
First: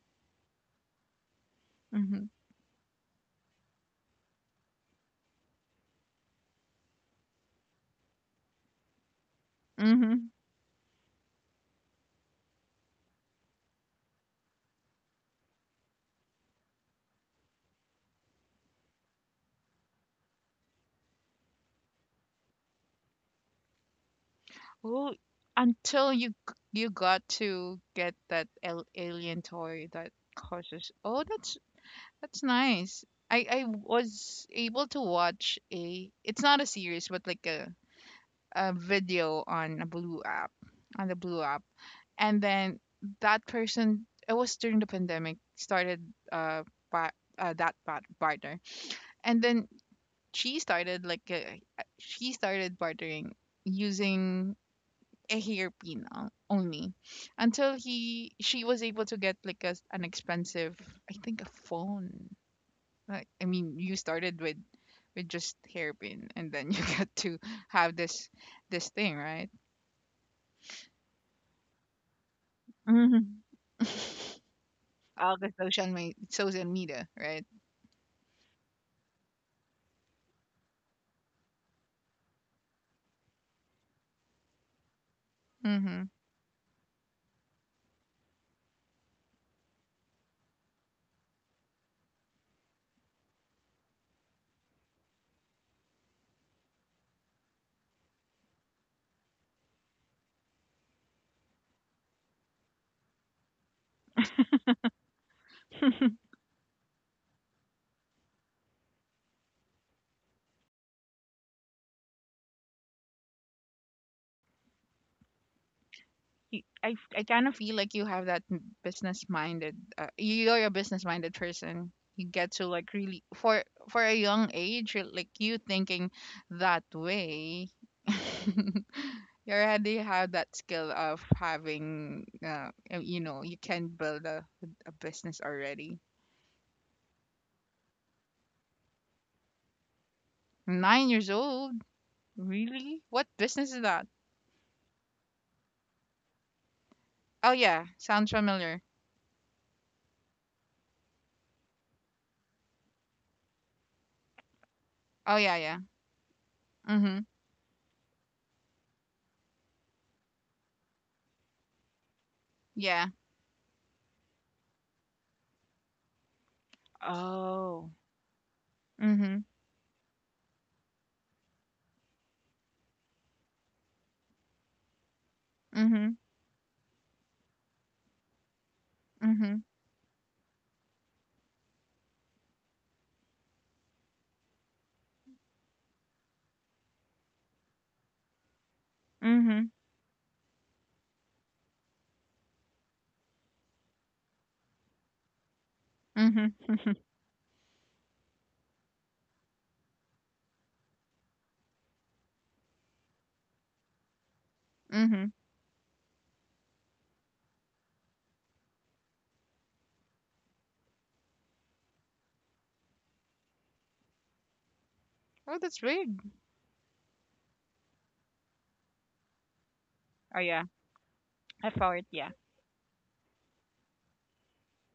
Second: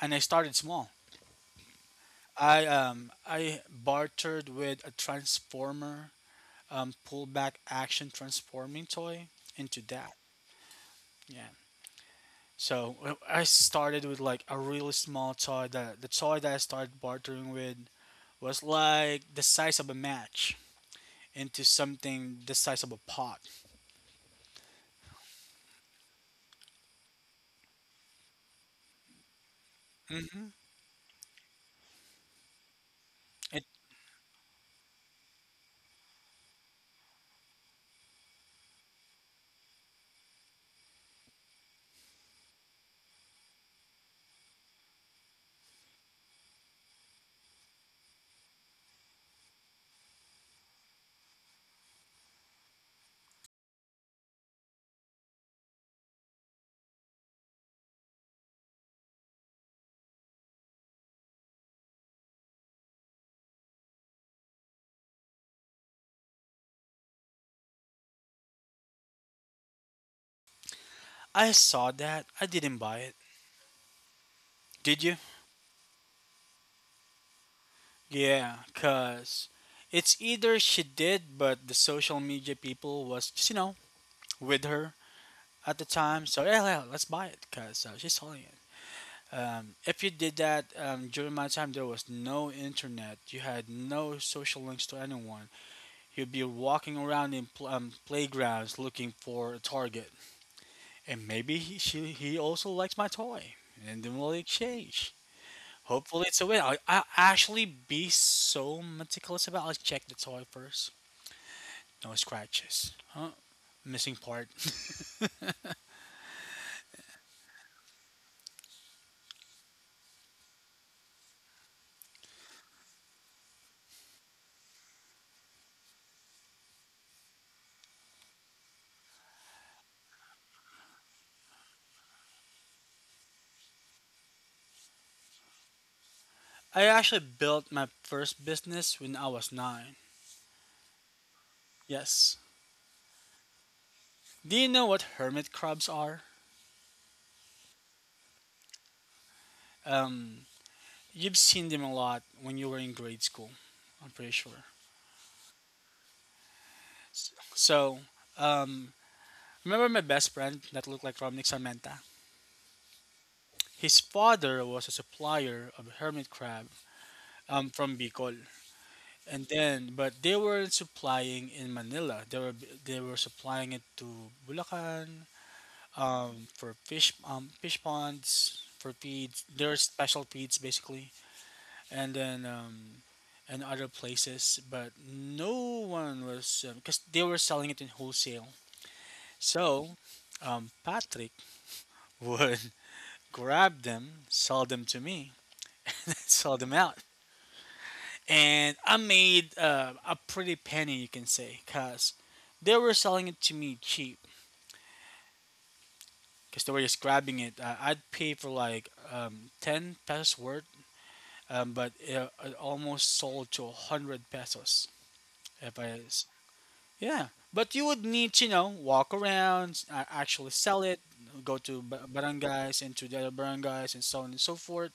S1: and I started small.
S2: Mhm.
S1: I um I bartered with a transformer, um, pullback action transforming toy into that.
S2: Mhm.
S1: Yeah. So uh, I started with like a really small toy. That the toy that I started bartering with was like the size of a match into something the size of a pot.
S2: Well, until you g- you got to get that al- alien toy that
S1: Mm-hmm.
S2: causes. Oh, that's that's nice. I I
S1: It,
S2: was able to watch a. It's not a series, but like a a video on a blue app on the blue app and then that person it was during the pandemic started uh, pa- uh that part partner and then she started like uh, uh, she started bartering using a hairpin o- only until he she was able to get like a, an expensive I think a phone like I mean you started with with just hairpin and then you got to have this this thing right
S1: I saw that. I didn't buy it.
S2: Mhm.
S1: Did you?
S2: All the social me- social media, right?
S1: Yeah, cause it's either she did, but the social media people was just you know with her at the
S2: Mm-hmm.
S1: time. So yeah, yeah let's buy it, cause uh, she's selling it. Um, if you did that um, during my time, there was no internet. You had no social links to anyone. You'd be walking around in pl- um, playgrounds looking for a target, and maybe he, she, he also likes my toy, and then we'll exchange. Hopefully, it's a win. I, I actually be so meticulous about. Let's check the toy first. No scratches. Huh? Missing part.
S2: I I kind of feel like you have that business minded. Uh, you're a business minded person. You get to like really for for a young age, you're, like you thinking that way. you already have that skill of having, uh, uh, you know, you can build a a business already.
S1: I actually built my first business when I was nine.
S2: Nine years old,
S1: Yes.
S2: really? What business is that?
S1: Do you know what hermit crabs are?
S2: Oh yeah, sounds familiar.
S1: Um, you've seen them a lot when you were in grade school, I'm pretty sure.
S2: Oh yeah, yeah, Mhm.
S1: So, um, remember my best friend that looked like Romnick Sarmenta?
S2: Yeah.
S1: His father was a supplier of hermit crab um, from
S2: Oh.
S1: Bicol, and
S2: Mhm.
S1: then but they weren't supplying in Manila. They were they were supplying it to Bulacan
S2: Mhm.
S1: um, for fish um, fish ponds for feeds.
S2: Mhm.
S1: Their special feeds basically. And then um, and other places, but no one was because they were selling it in wholesale.
S2: Mhm.
S1: So um, Patrick would grab them, sell them to me, sell
S2: Mhm.
S1: them out, and I made uh, a pretty penny, you can say, because they were selling it to me cheap
S2: Mhm.
S1: because they were just grabbing it. Uh, I'd pay for like um, ten pesos worth, um, but it, it almost sold to one hundred pesos
S2: Oh,
S1: if
S2: that's
S1: I
S2: weird.
S1: s- Yeah, but you would need to, you know, walk around, uh,
S2: Oh
S1: actually
S2: yeah.
S1: sell it, go
S2: I
S1: to
S2: follow it.
S1: ba-
S2: Yeah.
S1: barangays and to the other barangays and so on and so forth.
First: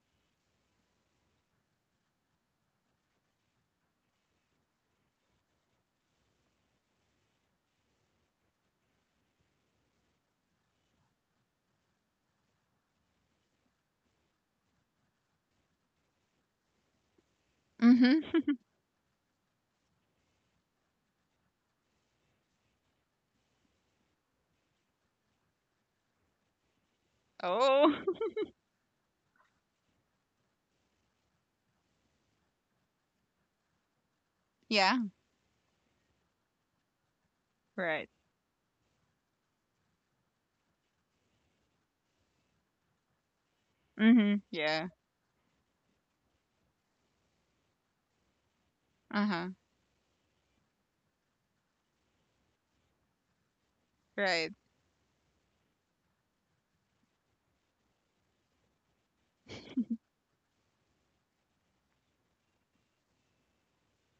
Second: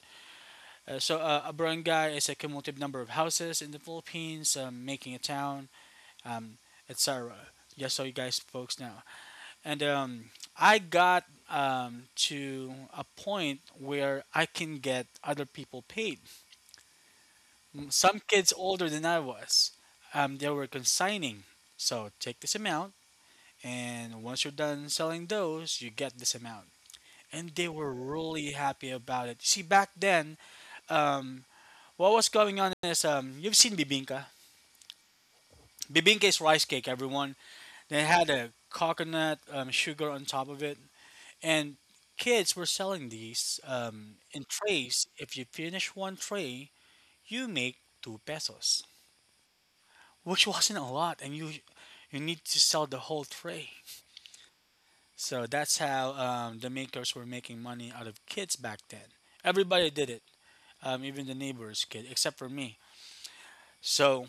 S1: Uh, so uh, a barangay is a cumulative number of houses in the Philippines, um, making a town, um, et cetera. Just so you guys folks know. And um, I got um, to a point where I can get other people paid. Some
S2: Mhm.
S1: kids older than I was, um, they were consigning. So take this amount. And once you're done selling those, you get this amount. And they were
S2: Oh.
S1: really happy about it. See, back then, um, what was going on is um, you've seen bibingka.
S2: Yeah.
S1: Bibingka is rice cake, everyone. They
S2: right.
S1: had a coconut um, sugar on top of it. And kids were selling these um, in
S2: Mhm. Yeah.
S1: trays. If you finish one tray, you make two pesos,
S2: Uh-huh.
S1: which wasn't a lot. And you, you need to sell the whole tray.
S2: Right.
S1: So that's how um, the makers were making money out of kids back then. Everybody did it, um, even the neighbor's kid, except for me. So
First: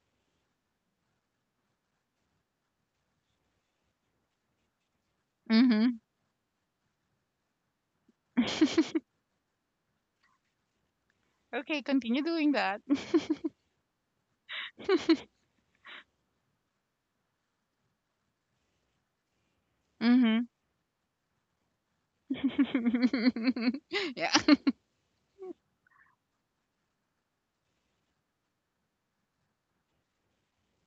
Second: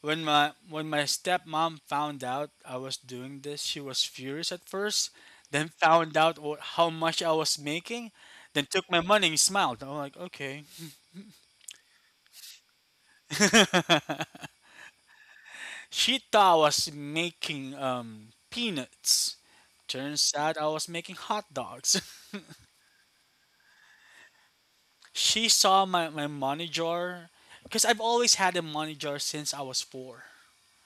S1: when my when my stepmom found out I was doing this, she was furious at first. Then
S2: Mhm.
S1: found out what, how much I was making, then took my money and smiled. I'm like, okay.
S2: Okay. Continue doing that.
S1: She thought I was making um, peanuts. Turns
S2: Mhm.
S1: out I was making hot dogs.
S2: Yeah.
S1: She saw my, my money jar because I've always had a money jar since I was four.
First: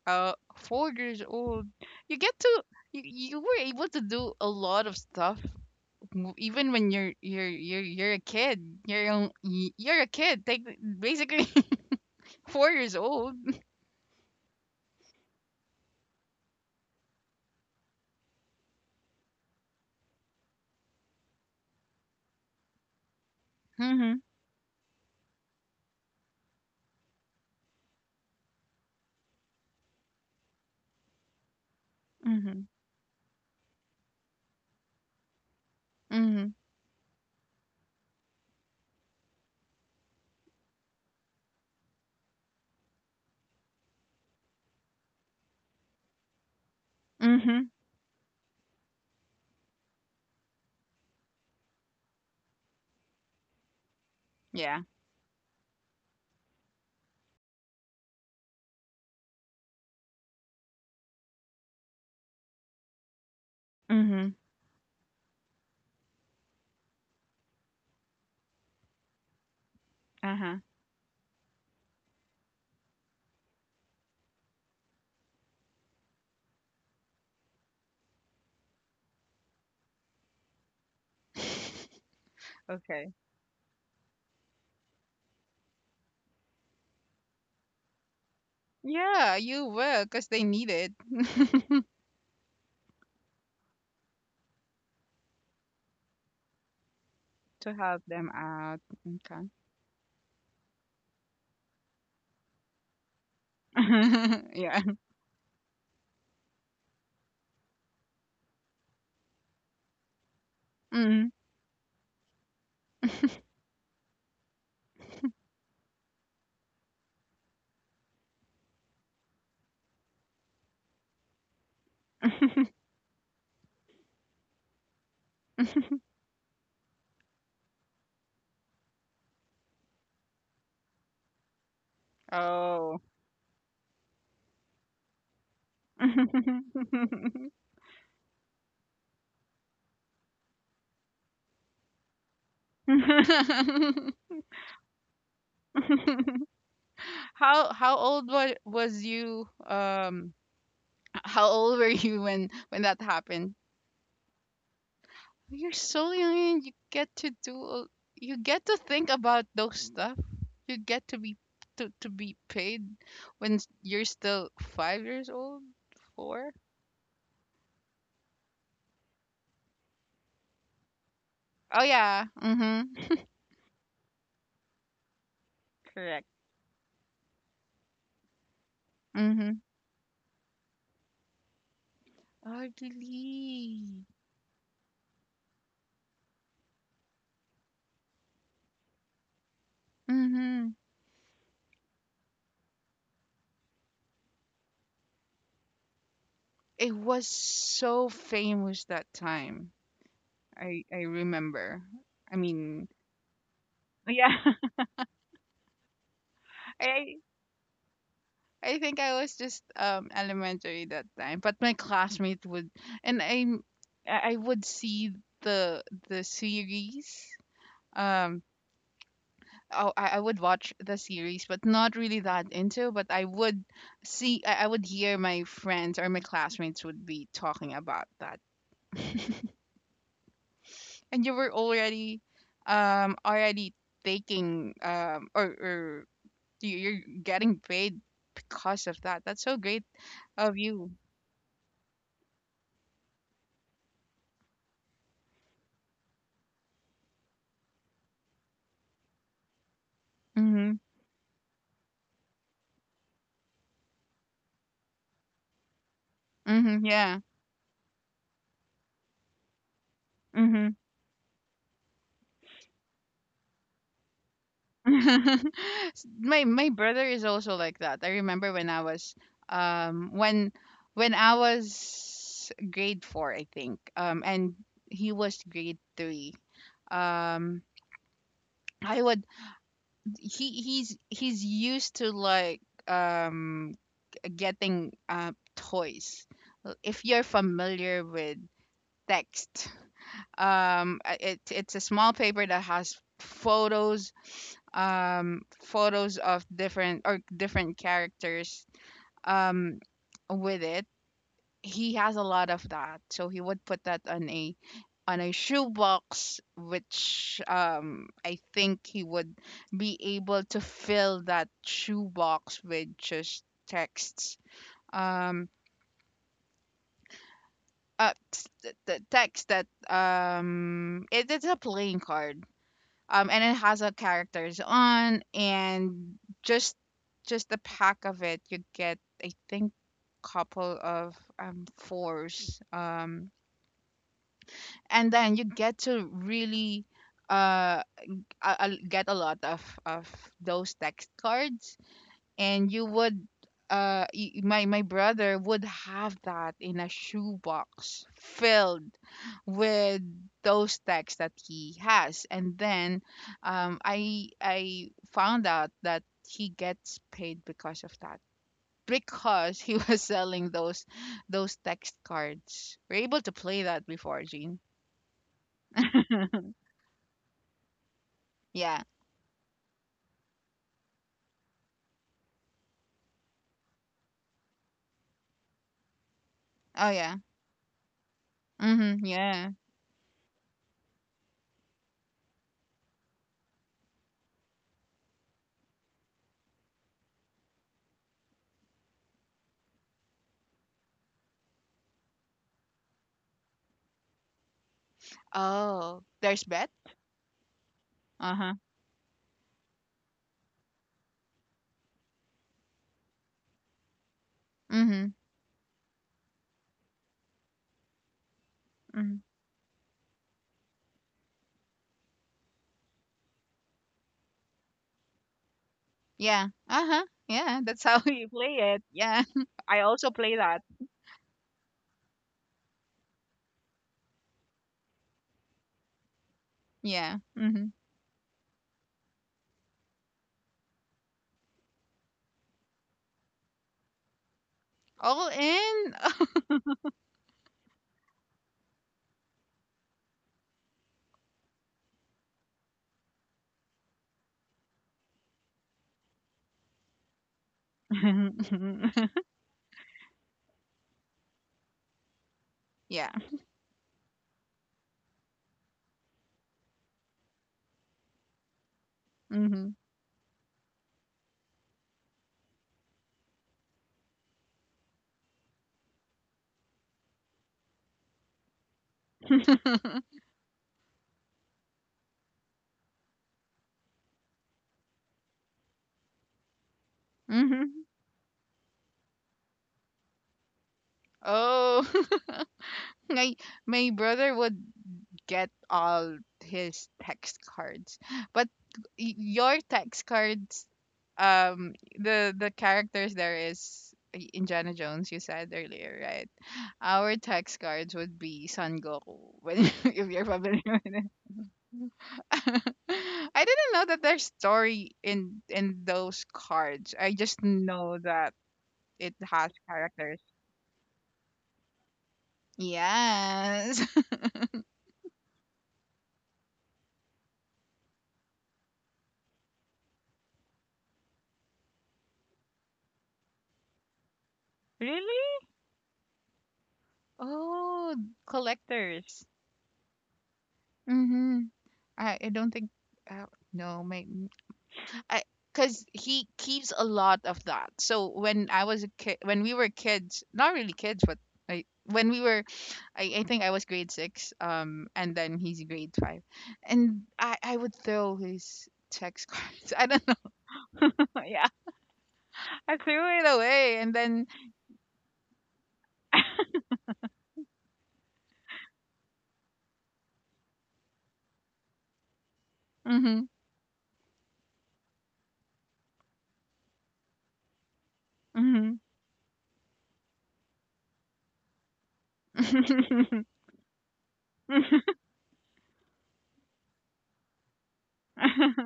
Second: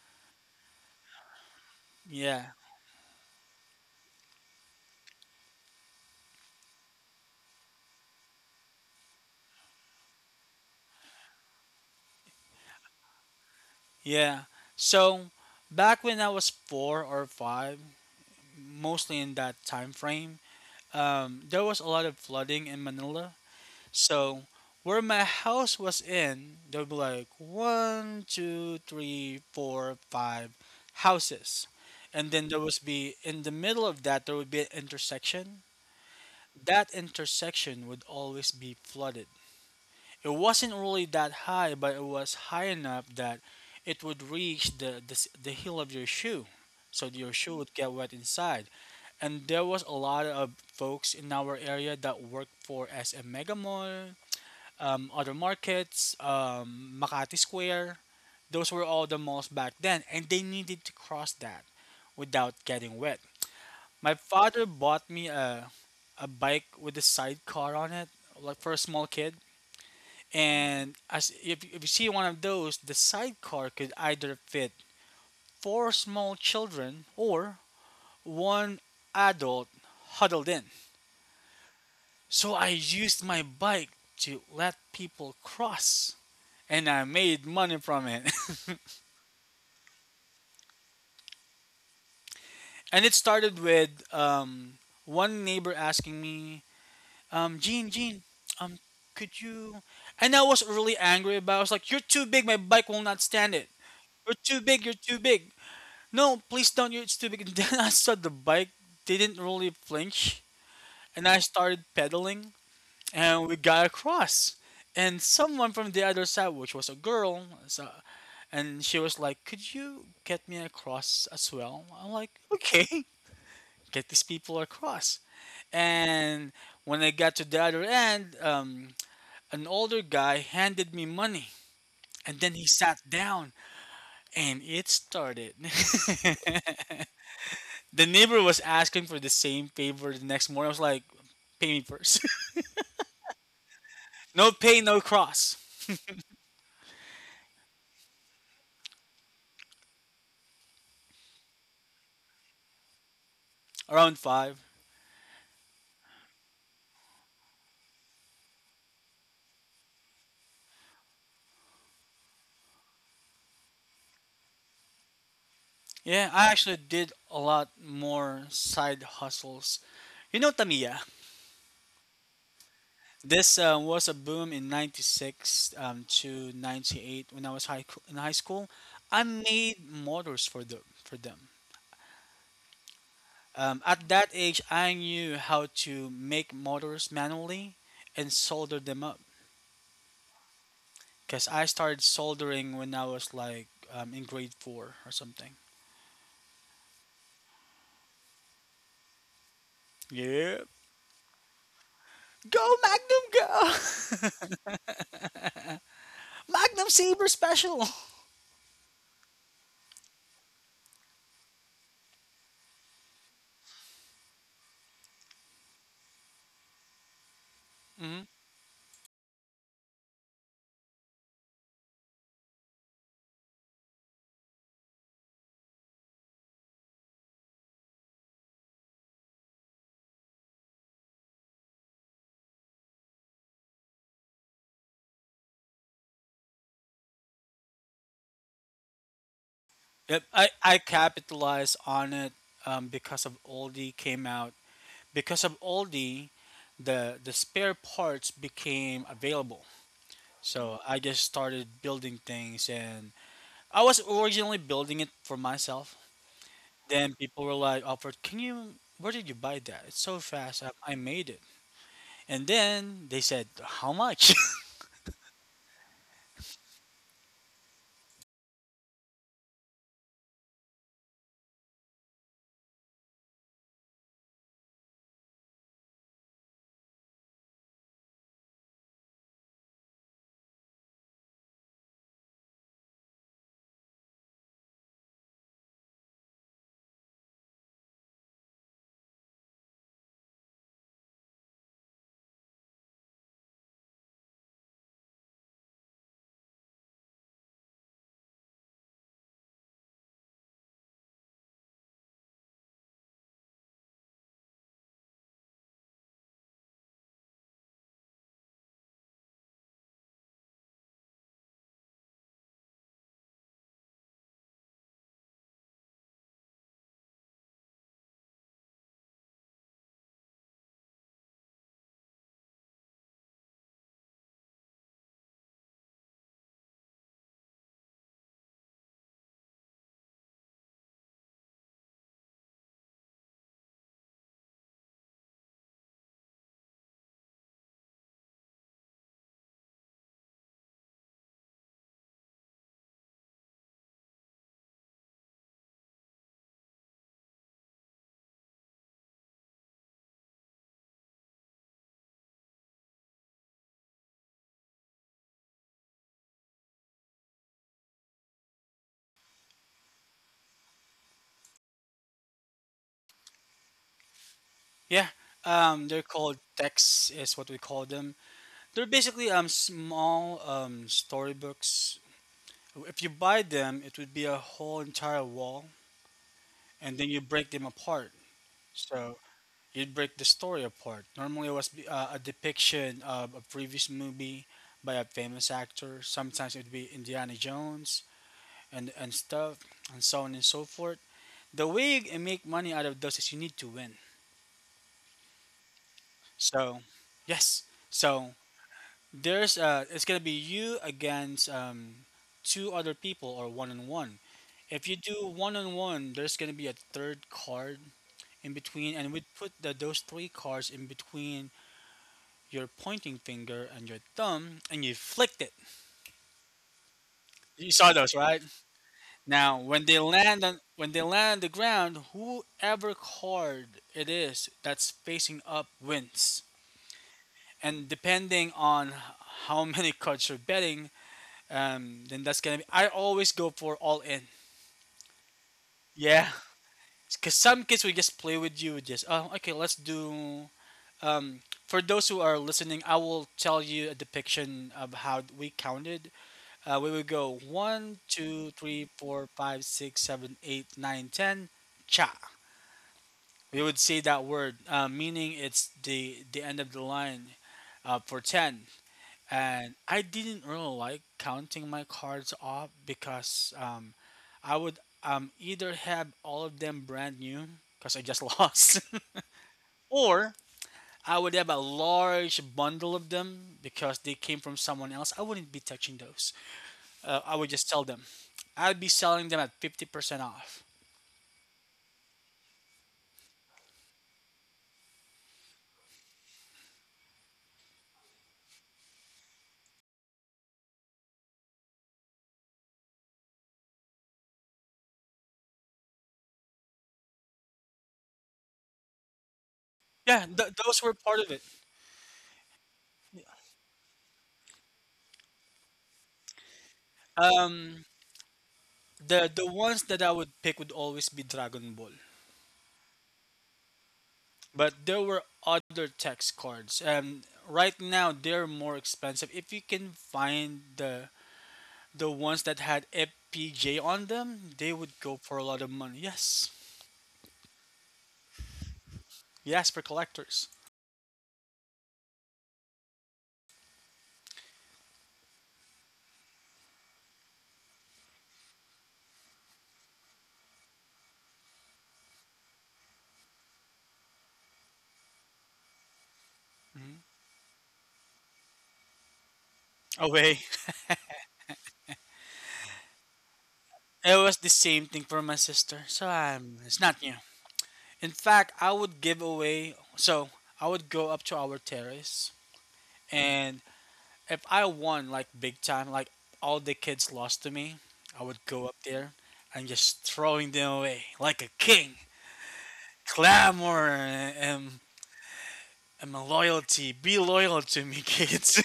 S2: Uh, four years old. You get
S1: Yeah,
S2: to. You, you were able to do a lot of stuff w- even when you're you're you're you're a kid you're on- y- you're a kid like basically four years old
S1: yeah. So back when I was four or five, mostly in that time frame, um, there was a lot of flooding in Manila.
S2: mhm
S1: So where my house was in, there would be like one, two, three, four, five houses. And then there
S2: mhm
S1: was be in the middle of that there would be an intersection.
S2: mhm
S1: That intersection would always be flooded. It wasn't really that high, but it was high enough that it would reach the, the, s- the heel of your shoe. So your shoe
S2: mhm
S1: would get wet inside. And there was a lot of folks in our area that worked for S M Mega Mall,
S2: yeah
S1: um, other markets, um, Makati Square. Those were all the malls back then, and they needed to cross that without getting wet. My
S2: mhm
S1: father bought me a a bike with a sidecar on it, like for a small kid.
S2: uh-huh
S1: And as if, if you see one of those, the sidecar could either fit four small children or one adult huddled in. So I
S2: okay
S1: used my bike to let people cross, and I made money from it.
S2: yeah you will because they need it
S1: And it started with um, one neighbor asking me, um,
S2: to
S1: "Gene,
S2: help
S1: Gene,
S2: them out
S1: um, could
S2: okay
S1: you?" And I was really angry about. It. I was like, "You're too big. My bike will not stand it. You're too
S2: yeah
S1: big. You're too big." No, please don't you stupid. And then I saw the bike didn't really flinch, and
S2: mhm
S1: I started pedaling, and we got across. And someone from the other side, which was a girl, so, and she was like, "Could you get me across as well?" I'm like, "Okay, get these people across." And when I got to the other end, um, an older guy handed me money, and then he
S2: oh
S1: sat down, and it started. The neighbor was asking for the same favor the next morning. I was like, pay me first. No pay, no cross.
S2: how how old was was you um How old were you when when that happened?
S1: Around five.
S2: You're so young and you get to do all- you get to think about those stuff. You get to be to, to be paid when s- you're still five years old,
S1: Yeah, I
S2: four.
S1: actually did a lot more side hustles. You know, Tamiya,
S2: Oh yeah. Mhm.
S1: this uh, was a boom in ninety-six um,
S2: Correct.
S1: to ninety-eight when I was high, in high school. I
S2: Mhm.
S1: made motors for them. For them. Um,
S2: Ugly.
S1: at that age, I knew how to make motors manually and solder them up.
S2: Mhm.
S1: Because I started soldering when I was like um, in grade four or something.
S2: It was so famous that time.
S1: Yeah.
S2: I I remember. I
S1: Go,
S2: mean,
S1: Magnum,
S2: Yeah.
S1: go! Magnum
S2: I
S1: Saber Special!
S2: I think I was just um elementary that time, but my classmate would, and i I I would see the the series.
S1: hmm
S2: Um, oh, I, I would watch the series, but not really that into. But I would see, I, I would hear my friends or my classmates would be talking about that, and you were already, um, already taking um or or you- you're getting paid because of that. That's so great
S1: Yep, I,
S2: of
S1: I
S2: you.
S1: capitalized on it um, because of Aldi came out. Because of Aldi, the, the spare parts became available.
S2: Mm-hmm.
S1: So I just started building things, and I was originally building it for myself.
S2: Mm-hmm. Yeah.
S1: Then people were like, "Alfred, can you? Where did you buy that? It's so fast.
S2: Mhm.
S1: I, I made it." And then they said, "How much?"
S2: S- my my brother is also like that. I remember when I was um when when I was grade four, I think. Um and he was grade three. Um I would he he's he's used to like um getting uh toys. If you're familiar with text. Um, uh, it, it's a small paper that has photos, um, photos of different or different characters. Um, with it, he has a lot of that, so he would put that on a on a shoebox, which um, I think he would be able to fill that shoebox with just texts. Um, uh, t- the text that um, it, it's a playing card um, and it has a characters on, and just just the pack of it, you get I think couple of um fours, um, and then you get to really uh, uh uh, get a lot of of those text cards and you would uh y- my my brother would have that in a shoebox filled with those texts that he has and then um i i found out that he gets paid because of that because he was selling those those text cards we're able to play that before Gene.
S1: Yeah, um, they're called texts, is what we call them.
S2: yeah
S1: They're basically um small um storybooks. If you buy them, it would be a whole entire wall,
S2: oh
S1: and
S2: yeah
S1: then you break them apart.
S2: mm-hmm
S1: So
S2: yeah
S1: you'd break the story apart. Normally, it was be- uh, a depiction of a previous movie by a famous actor. Sometimes it would be Indiana Jones and and stuff, and so on and so forth. The way you make money out of those is you need to win.
S2: oh there's bet
S1: So, yes. So
S2: uh-huh
S1: there's uh, it's gonna be you against um, two other people or one on one. If you
S2: mm-hmm
S1: do one on one, there's gonna be a third card in between,
S2: Mm-hmm.
S1: and we put the, those three cards in between your pointing finger and your thumb, and you flicked it.
S2: Yeah. Uh-huh. Yeah,
S1: You
S2: that's
S1: saw
S2: how
S1: those,
S2: you
S1: right?
S2: play it. Yeah.
S1: Now,
S2: I
S1: when they
S2: also play
S1: land
S2: that.
S1: on when they land on the ground, whoever card it is that's facing up wins.
S2: Yeah. Mm-hmm.
S1: And depending on how many cards you're betting, um, then that's gonna be. I always go for all in.
S2: All in.
S1: Yeah, because some kids will just play with you. Just oh, okay, let's do. Um, for those who are listening, I will tell you a depiction of how we counted. Uh, we would go one, two, three, four, five, six, seven, eight, nine, ten. Cha.
S2: yeah.
S1: We would say that word, uh, meaning it's the the end of the line uh, for ten.
S2: Mm-hmm.
S1: And I didn't really like counting my cards off because um, I would um, either have all of them brand new because I just lost, or I would have a large bundle of them because they came from someone else. I wouldn't be touching those. Uh, I would
S2: mm-hmm.
S1: just sell them. I'd be selling them at fifty percent off.
S2: Oh, my my brother would get all his text cards, but y- your text cards, um, the the characters there is I- Indiana Jones. You said earlier, right? Our tax cards would be Son Goku. When if you're
S1: Yeah,
S2: familiar
S1: th-
S2: with
S1: those were
S2: it.
S1: part of it.
S2: I didn't know that there's story in in those cards. I just
S1: Um,
S2: know that it
S1: the
S2: has
S1: the ones that I
S2: characters.
S1: would pick would always be Dragon Ball.
S2: Yes.
S1: But there were other text cards. Um, right now they're more expensive. If you can find the the ones that had F P J on them, they would
S2: Really?
S1: go for a lot of money. Yes,
S2: Oh, collectors.
S1: yes, for collectors.
S2: Mm-hmm. I, I don't think. Uh, no, maybe. I because he keeps a lot of that. So when I was a kid, when we were kids, not really kids, but I, when we were, I, I think I was grade six, um, and then he's grade five,
S1: Mhm.
S2: and I I would throw his text cards. I don't know.
S1: Away.
S2: Yeah, I threw it away, and
S1: It
S2: then.
S1: was the same thing for my sister, so um, it's not new. In fact, I would give away. So I would go up to our terrace,
S2: Hmm.
S1: and if I won like big time, like all the kids lost to me, I would go up there and just throwing them away like a king. Clamor and
S2: Hmm.
S1: and my loyalty. Be loyal to me, kids.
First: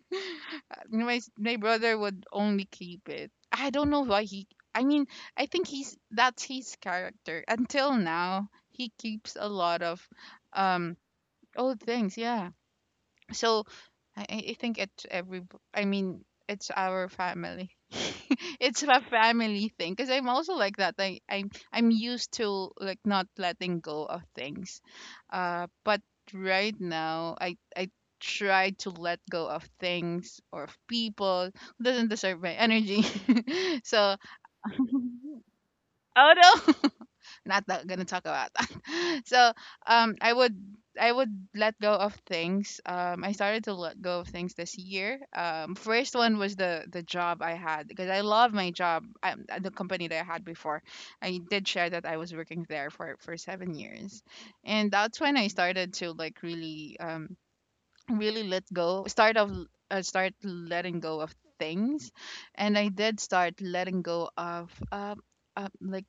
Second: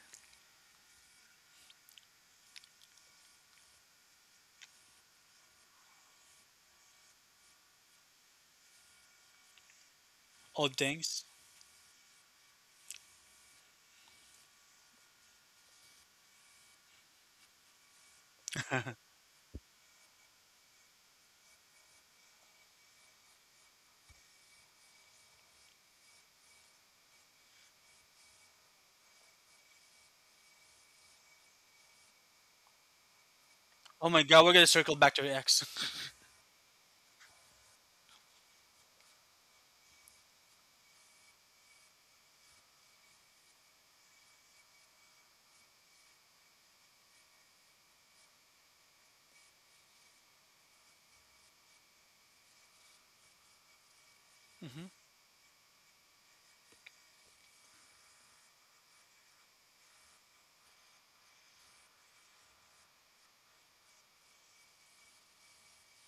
S2: my s- my brother would only keep it. I don't know why he. I mean, I think he's that's his character. Until now, he keeps a lot of
S1: Old
S2: um
S1: things.
S2: old things. Yeah, so I, I I think it's every I mean it's our family it's a family thing because I'm also like that I I'm I'm used to like not letting go of things uh but right now I I try to let go of things or of people who doesn't deserve my energy
S1: Oh
S2: so
S1: my God, we're gonna circle back to the X.
S2: oh no not tha- gonna talk about that. so um, I would I would let go of things. Um, I started to let go of things this year. Um, first one was the the job I had because I love my job. I, the company that I had before, I did share that I was working there for for seven years,
S1: hmm
S2: and that's when I started to like really um really let go start of uh, start letting go of things. And I did start letting go of uh, uh like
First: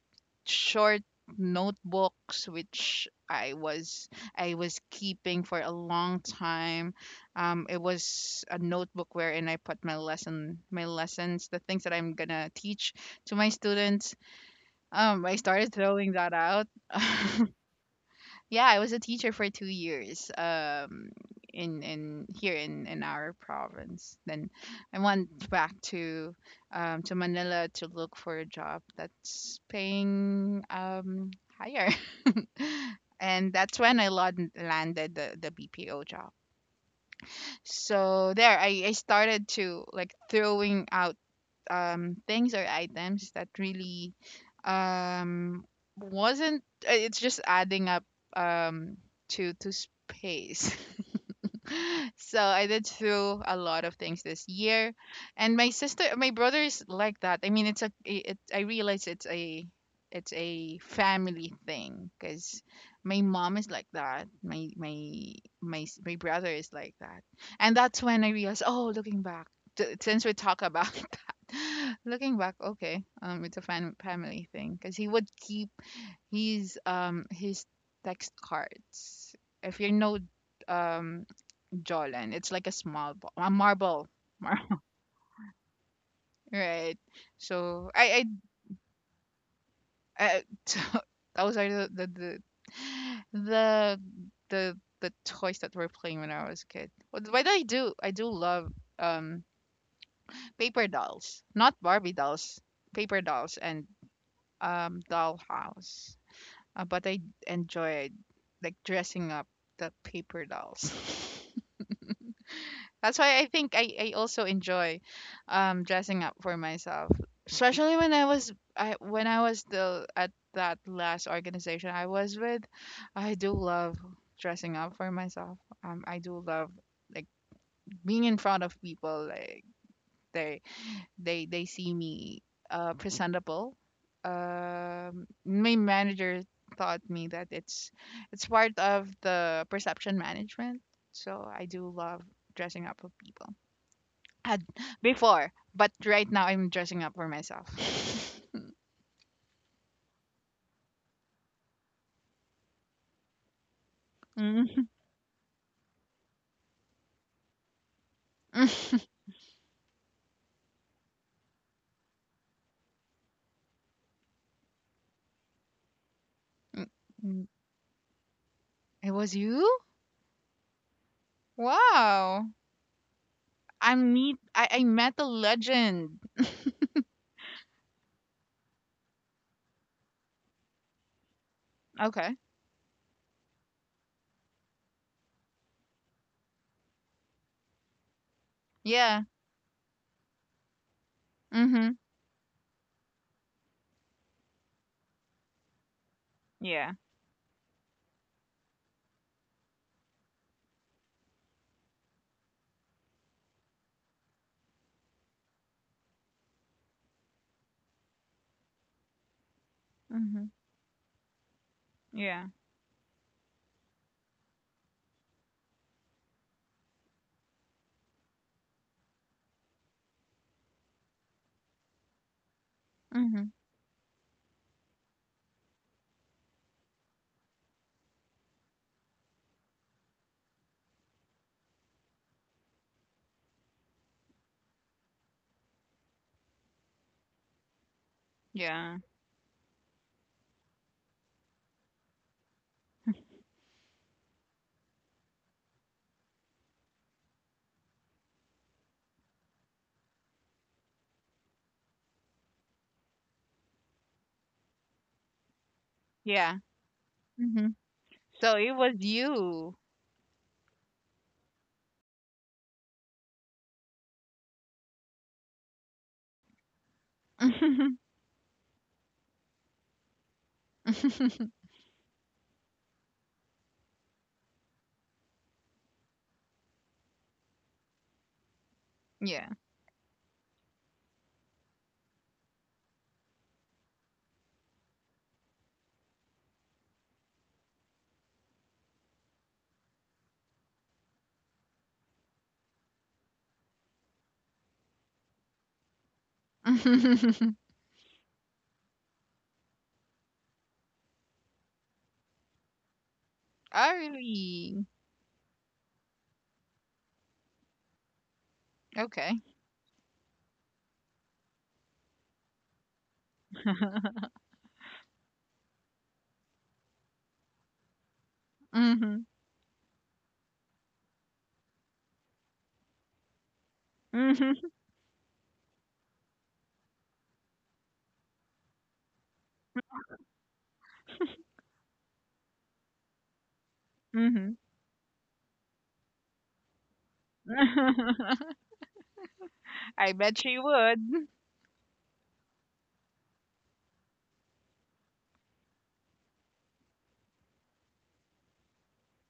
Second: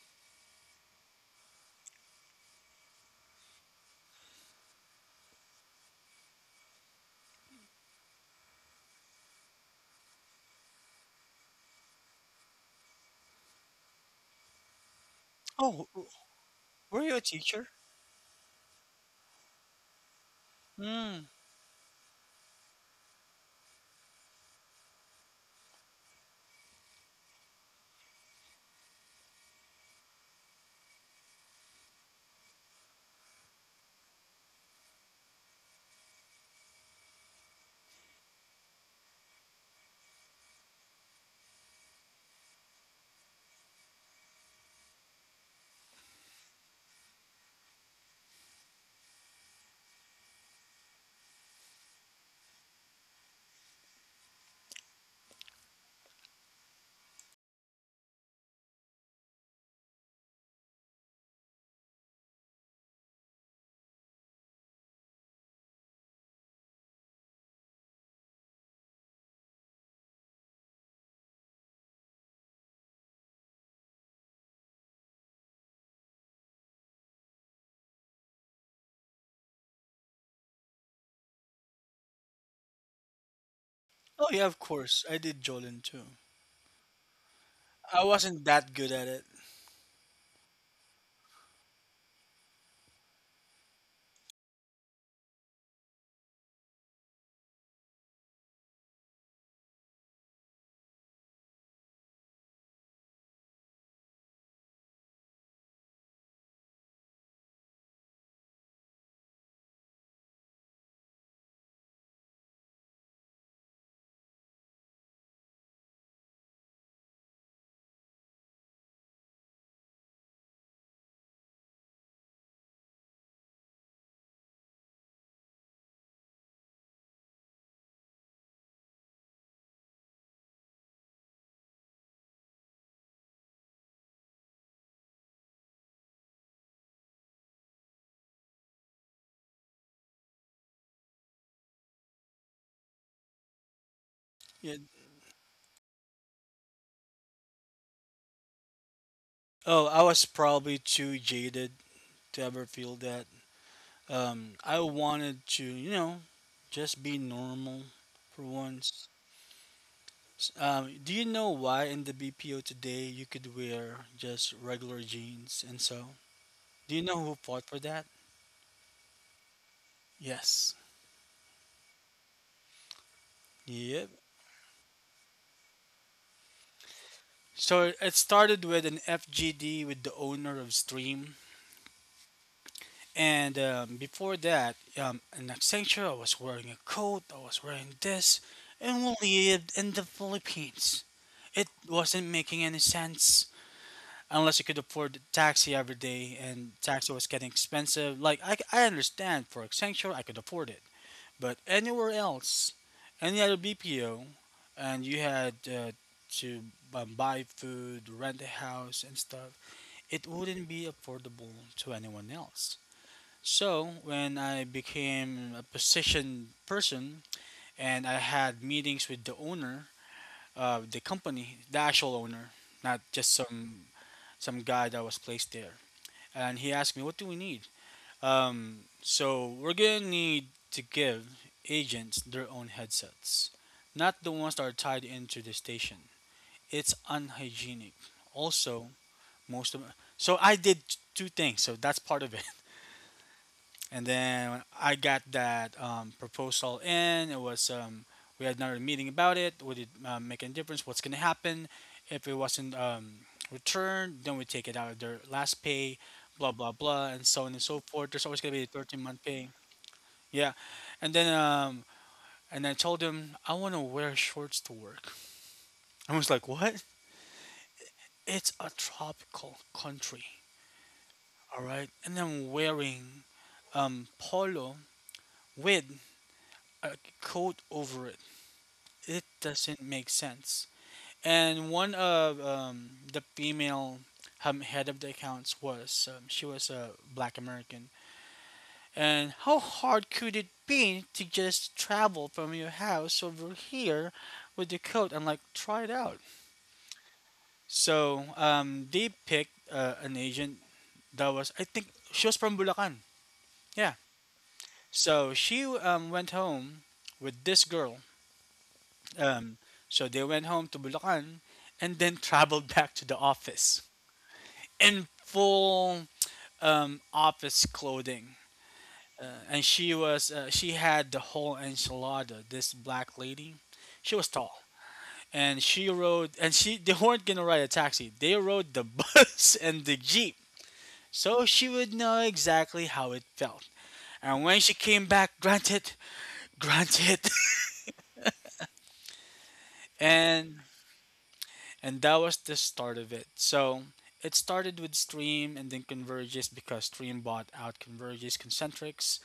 S2: short notebooks which i was I was keeping for a long time. Um, it was a notebook wherein I put my lesson my lessons, the things that I'm gonna teach to my students. Um, I started
S1: Oh, w-
S2: throwing that out.
S1: were you a teacher?
S2: Yeah, I was a teacher for two years. Um,
S1: Mm.
S2: in in here in in our province. Then I went back to um to Manila to look for a job that's paying um higher, and that's when I lon- landed the the B P O job. So there, I I started to like throwing out um, things or items that really um, wasn't. uh, It's just adding up, um, to to space. So I did through a lot of things this year, and my sister, my brother is like that. I mean, it's a, it, I realize it's a, it's a family thing because my mom is like that. My my my s- my brother is like that, and that's when I realized, oh, looking back, t- since we talk about that, looking back, okay, um, it's a fam- family thing because he would keep his um his text cards. If you know, um jawline. It's like a small ball, a marble.
S1: Oh yeah, of
S2: Mar-
S1: course. I did Jolin too.
S2: Right. So
S1: I
S2: I
S1: wasn't that good at it.
S2: I, I so those are the the the the the the toys that we're playing when I was a kid. But why do I do I do love, um paper dolls, not Barbie dolls, paper dolls and um dollhouse. Uh, but I enjoyed like dressing up the paper dolls. That's why I think I, I also enjoy um dressing up for myself. Especially when I was I when I was still at that last organization I was with, I do love dressing up for myself. Um, I do love like being in front of people like they they they see me uh presentable. Um, my manager taught me that it's it's part of the perception management. So I do love dressing up for people had
S1: Yeah.
S2: before, but right now I'm dressing up for myself.
S1: Oh, I was probably too jaded to ever feel that. Um, I
S2: Mm.
S1: wanted to, you know, just be normal for once. S- Um, do you know why in the B P O today you could wear just regular jeans and so? Do you know who fought for that?
S2: It was you?
S1: Yes.
S2: Wow. i
S1: Yep.
S2: meet I, I met a legend.
S1: So it started with an F G D with the owner of Stream.
S2: Okay.
S1: And um, before that, um, in Accenture, I was wearing a coat, I was wearing this, and
S2: Yeah.
S1: we lived in the Philippines. It
S2: Mm-hmm.
S1: wasn't making any sense, unless you could afford the taxi every day, and
S2: Yeah.
S1: taxi was getting expensive. like i, I understand for Accenture I could afford it, but anywhere else, any other BPO, and you had uh, to um, buy food, rent a house and stuff, it
S2: Mm-hmm.
S1: wouldn't be affordable to anyone
S2: Yeah.
S1: else. So when I became a position person and I had meetings with the owner of the company, the actual owner, not just
S2: Mm-hmm.
S1: some some guy that was placed there, and he asked me, "What do we need?" Um, so we're gonna need to give agents their own headsets, not the ones that are tied into the station. It's unhygienic. Also,
S2: Yeah.
S1: most of, so I did two things. So that's part of it. And then when I got that um, proposal in, it was, um, we had another meeting about it. Would it um, make any difference? What's going to happen if it wasn't um, returned? Then we take it out of their last pay, blah
S2: Yeah.
S1: blah blah, and so on and
S2: Mm-hmm.
S1: so forth. There's always going
S2: So
S1: to be a
S2: it was
S1: thirteen month pay.
S2: you.
S1: Yeah, and then um, and I told him I want to wear shorts to work. I was like, what? It's a tropical country, all right. And I'm wearing um, polo with a coat over it. It
S2: Yeah.
S1: doesn't make sense. And one of um, the female um, head of the accounts was, um, she was a Black American. And how hard could it be to just travel from your house over here with the coat and like try it out?
S2: Oh,
S1: So um, they picked uh, an agent that was, I think she was from Bulacan. Yeah.
S2: really?
S1: So she um, went home with this girl.
S2: Okay.
S1: Um, so they went home to Bulacan and then traveled back to the office in full um, office clothing.
S2: Mm-hmm.
S1: Uh, and she was uh, she had the whole enchilada. This black lady, she was
S2: Mm-hmm.
S1: tall. And she rode, and she they weren't gonna ride a taxi. They rode the bus and the jeep, so she would know exactly how it felt. And when she came back, granted, granted,
S2: Mm-hmm. I bet she
S1: and
S2: would.
S1: And that was the start of it. So it started with Stream and then Convergys, because Stream bought out Convergys Concentrics.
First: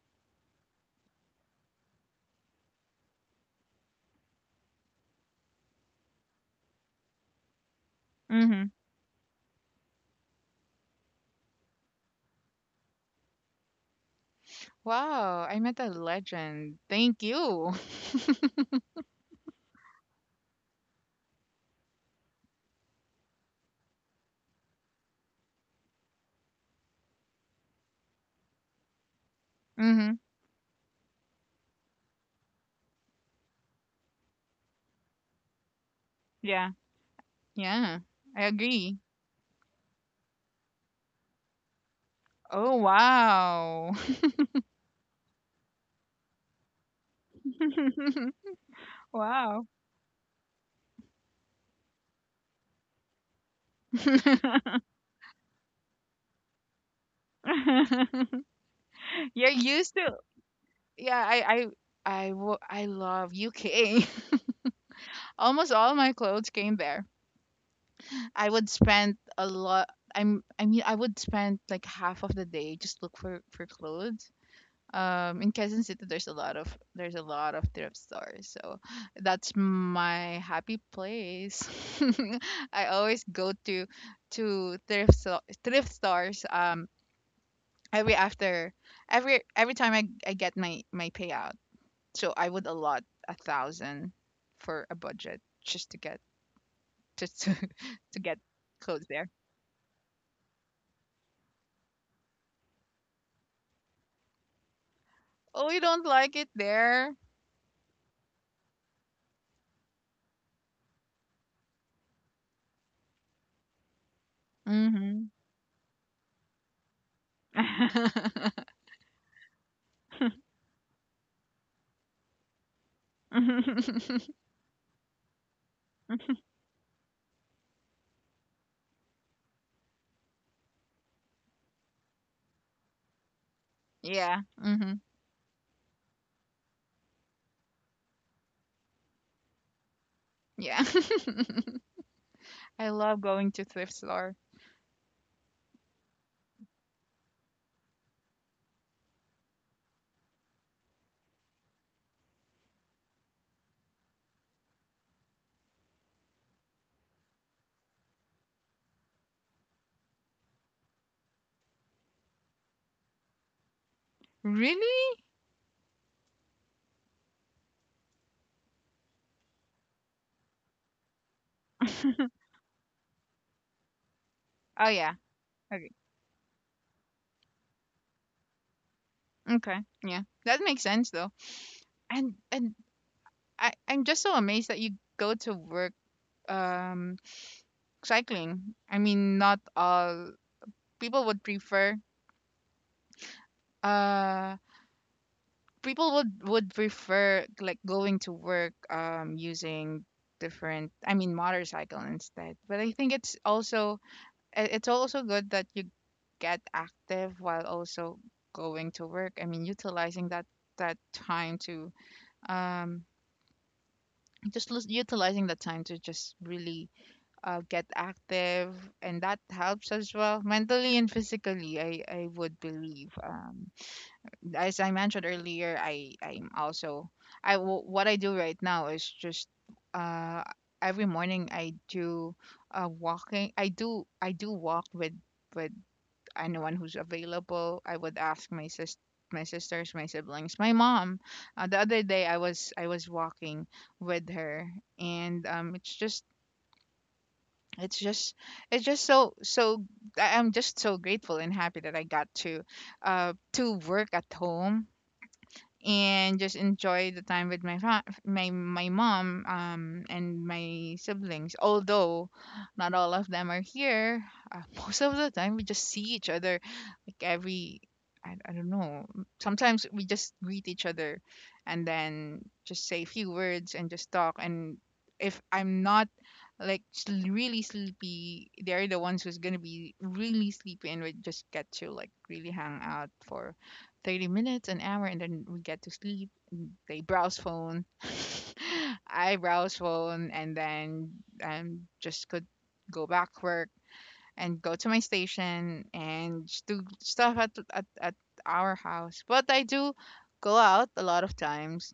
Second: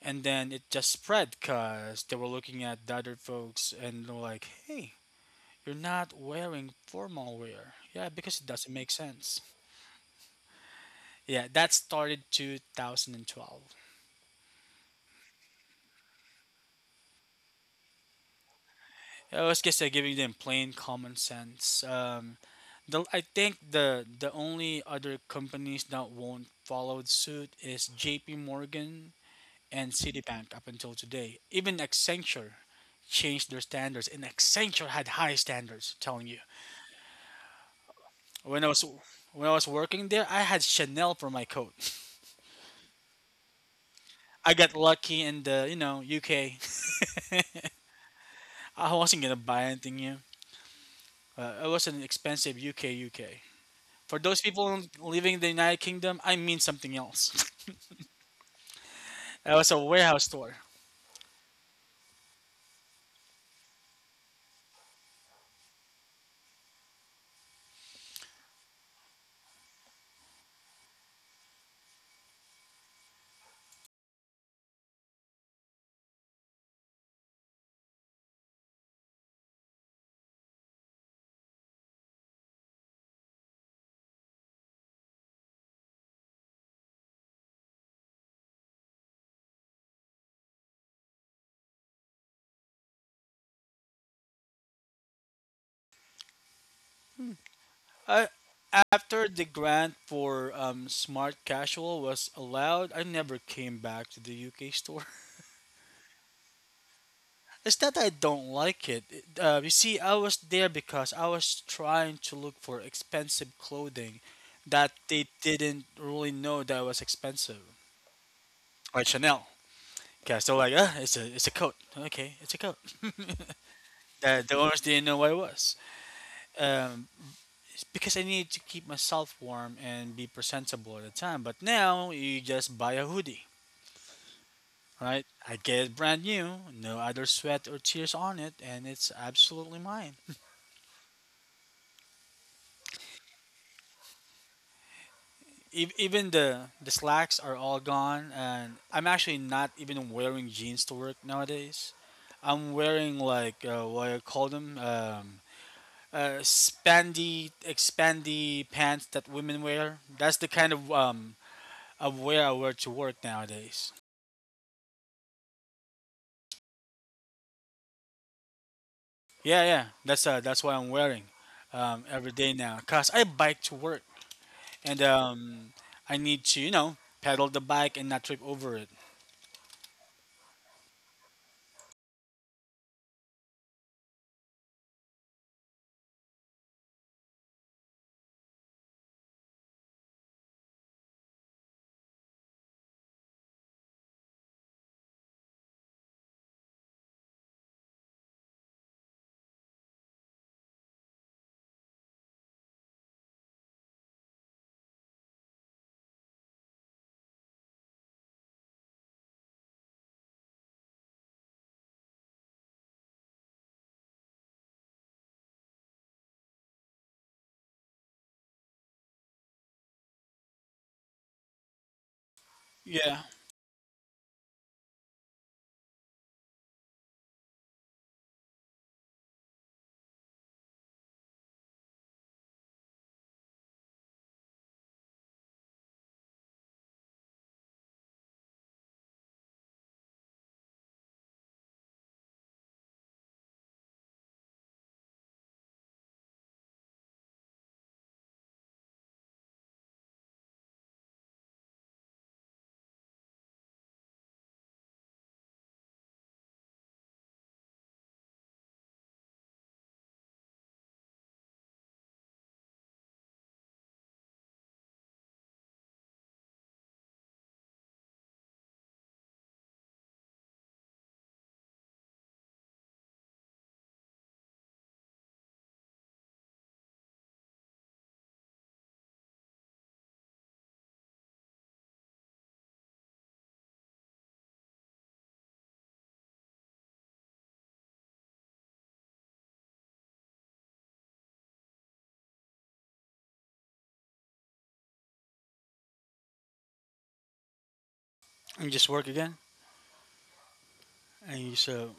S1: And then it just spread because they were looking at the other folks and they were like, hey, you're not wearing formal wear. Yeah, because it
S2: Mm-hmm.
S1: doesn't make sense. Yeah, that started two thousand twelve.
S2: Wow, I met a legend. Thank you.
S1: I was just uh, giving them plain common sense. Um, the, I think the the only other companies that won't follow suit is J P. Morgan and
S2: Mm-hmm.
S1: Citibank up until today. Even Accenture changed their standards, and Accenture had high standards. I'm telling you,
S2: Yeah. Yeah. I
S1: when I was
S2: agree.
S1: when I was working there, I had Chanel for my coat.
S2: Oh, wow.
S1: I got lucky in the, you know, U K. I wasn't gonna buy
S2: Wow.
S1: anything new. Uh, it was an expensive U K U K. For those people living in the United Kingdom, I mean something else.
S2: You're
S1: It was a
S2: used to,
S1: warehouse store.
S2: yeah, I I I wo- I love U K. Almost all my clothes came there. I would spend a lot. I'm I mean I would spend like half of the day just look for for clothes, um in Quezon City there's a lot of, there's a lot of thrift stores, so that's my happy place. I always go to to thrift so- thrift stores, um every after, every every time I, I get my my payout, so I would allot a thousand for a budget just to get, just to
S1: Uh,
S2: to get clothes
S1: After
S2: there.
S1: the grant for um, smart casual was allowed, I never came back to the U K store.
S2: Oh, you don't like it there.
S1: It's not that I don't like it. It- Uh, you see, I was there because I was trying to look for expensive clothing that they
S2: Mm-hmm.
S1: didn't really know that was expensive, like Chanel. Because they're like, ah, it's a it's a coat. Okay, it's a coat. the, the owners didn't know what it was. Um, it's because I needed to keep myself warm and be presentable at the time. But now you just buy a hoodie,
S2: Yeah. Hmm.
S1: right? I get it brand new, no other sweat or tears on it, and it's absolutely mine.
S2: Yeah. I love going to thrift store.
S1: ev- even the the slacks are all gone, and I'm actually not even wearing jeans to work nowadays. I'm wearing like uh, what I call them, um, uh, spandy expandy pants that women wear. That's the kind of um of wear I wear to work nowadays.
S2: Really?
S1: Yeah, yeah, that's uh that's what I'm wearing, um, every day now. 'Cause I bike to work,
S2: Oh,
S1: and
S2: yeah.
S1: um,
S2: Okay.
S1: I need to, you know, pedal the bike and not trip over it.
S2: Okay. Yeah. That makes sense though. And and I I'm just so amazed that you go to work, um cycling. I mean, not all people would prefer uh people would would prefer like going to work um using different, I mean motorcycle instead. But I think it's also, i- it's also good that you get active while also going to work. I mean, utilizing that that time to um just lis- utilizing that time to just really uh, get active, and that helps as well mentally and physically, I I would
S1: Yeah,
S2: believe. Um as I mentioned earlier, i I'm also, i w- what I do right now is just uh every morning I do uh walking. i do I do walk with with anyone who's available. I would ask my sis my sisters, my siblings, my mom. Uh, the other day I was I was walking with her, and um it's just, it's just it's just so so, I- I'm just so grateful and happy that I got to uh to work at home and just enjoy the time with my fa- my my mom um and my siblings, although not all of them are here. Uh, most of the time we just see each other like every, I, I don't know, sometimes we just greet each other and then just say a few words and just talk. And if I'm not like sl- really sleepy, they're the ones who's gonna be really sleepy, and we just get to like really hang out for thirty minutes, an hour, and then we get to sleep. And they browse phone. I browse phone and then um just could go back work and go to my station and s- do stuff at, at, at
S1: and
S2: our
S1: just work
S2: house.
S1: again.
S2: But I do go out a lot
S1: And
S2: of
S1: you so
S2: times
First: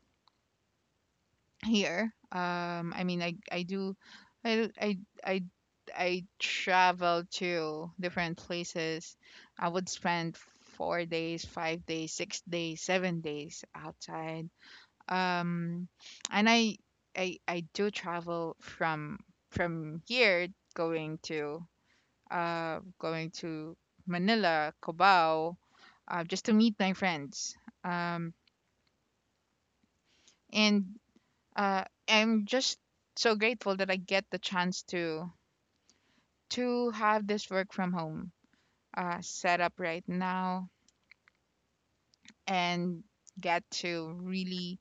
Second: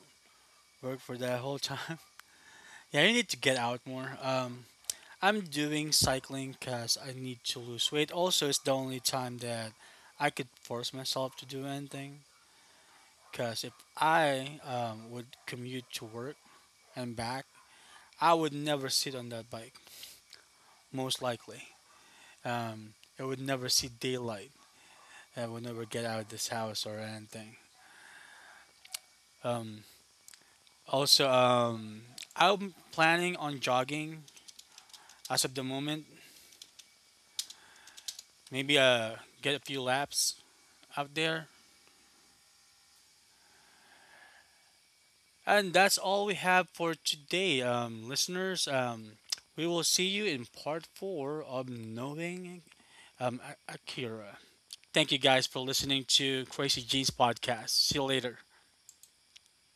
S1: Work for that whole time.
S2: here. Um,
S1: Yeah,
S2: I
S1: you
S2: mean,
S1: need to
S2: I
S1: get
S2: I
S1: out
S2: do,
S1: more. Um,
S2: I I
S1: I'm
S2: I
S1: doing
S2: I
S1: cycling because I
S2: travel
S1: need to lose
S2: to
S1: weight.
S2: different
S1: Also, it's the only
S2: places.
S1: time
S2: I
S1: that
S2: would
S1: I
S2: spend
S1: could force
S2: four
S1: myself
S2: days,
S1: to do
S2: five days,
S1: anything.
S2: six days, seven
S1: Because
S2: days
S1: if
S2: outside.
S1: I um, would commute
S2: Um,
S1: to work
S2: and I
S1: and
S2: I
S1: back,
S2: I do
S1: I would
S2: travel
S1: never sit
S2: from
S1: on that bike,
S2: from here going
S1: most likely.
S2: to, uh
S1: Um, I
S2: going
S1: would never
S2: to
S1: see daylight.
S2: Manila,
S1: I
S2: Cubao,
S1: would never get out
S2: uh,
S1: of
S2: just
S1: this
S2: to meet
S1: house
S2: my
S1: or anything.
S2: friends. Um,
S1: Um,
S2: and
S1: Also,
S2: uh,
S1: um,
S2: I'm
S1: I'm
S2: just so
S1: planning on
S2: grateful that I
S1: jogging
S2: get the chance to
S1: as of the moment.
S2: to have this work from home,
S1: Maybe uh,
S2: uh,
S1: get
S2: set
S1: a
S2: up
S1: few
S2: right
S1: laps
S2: now
S1: out there.
S2: and get to really
S1: And that's all we have for today, um, listeners. Um, we will see you in part four of Knowing, um, A- Akira. Thank you guys for listening to Crazy Jeans Podcast. See you later.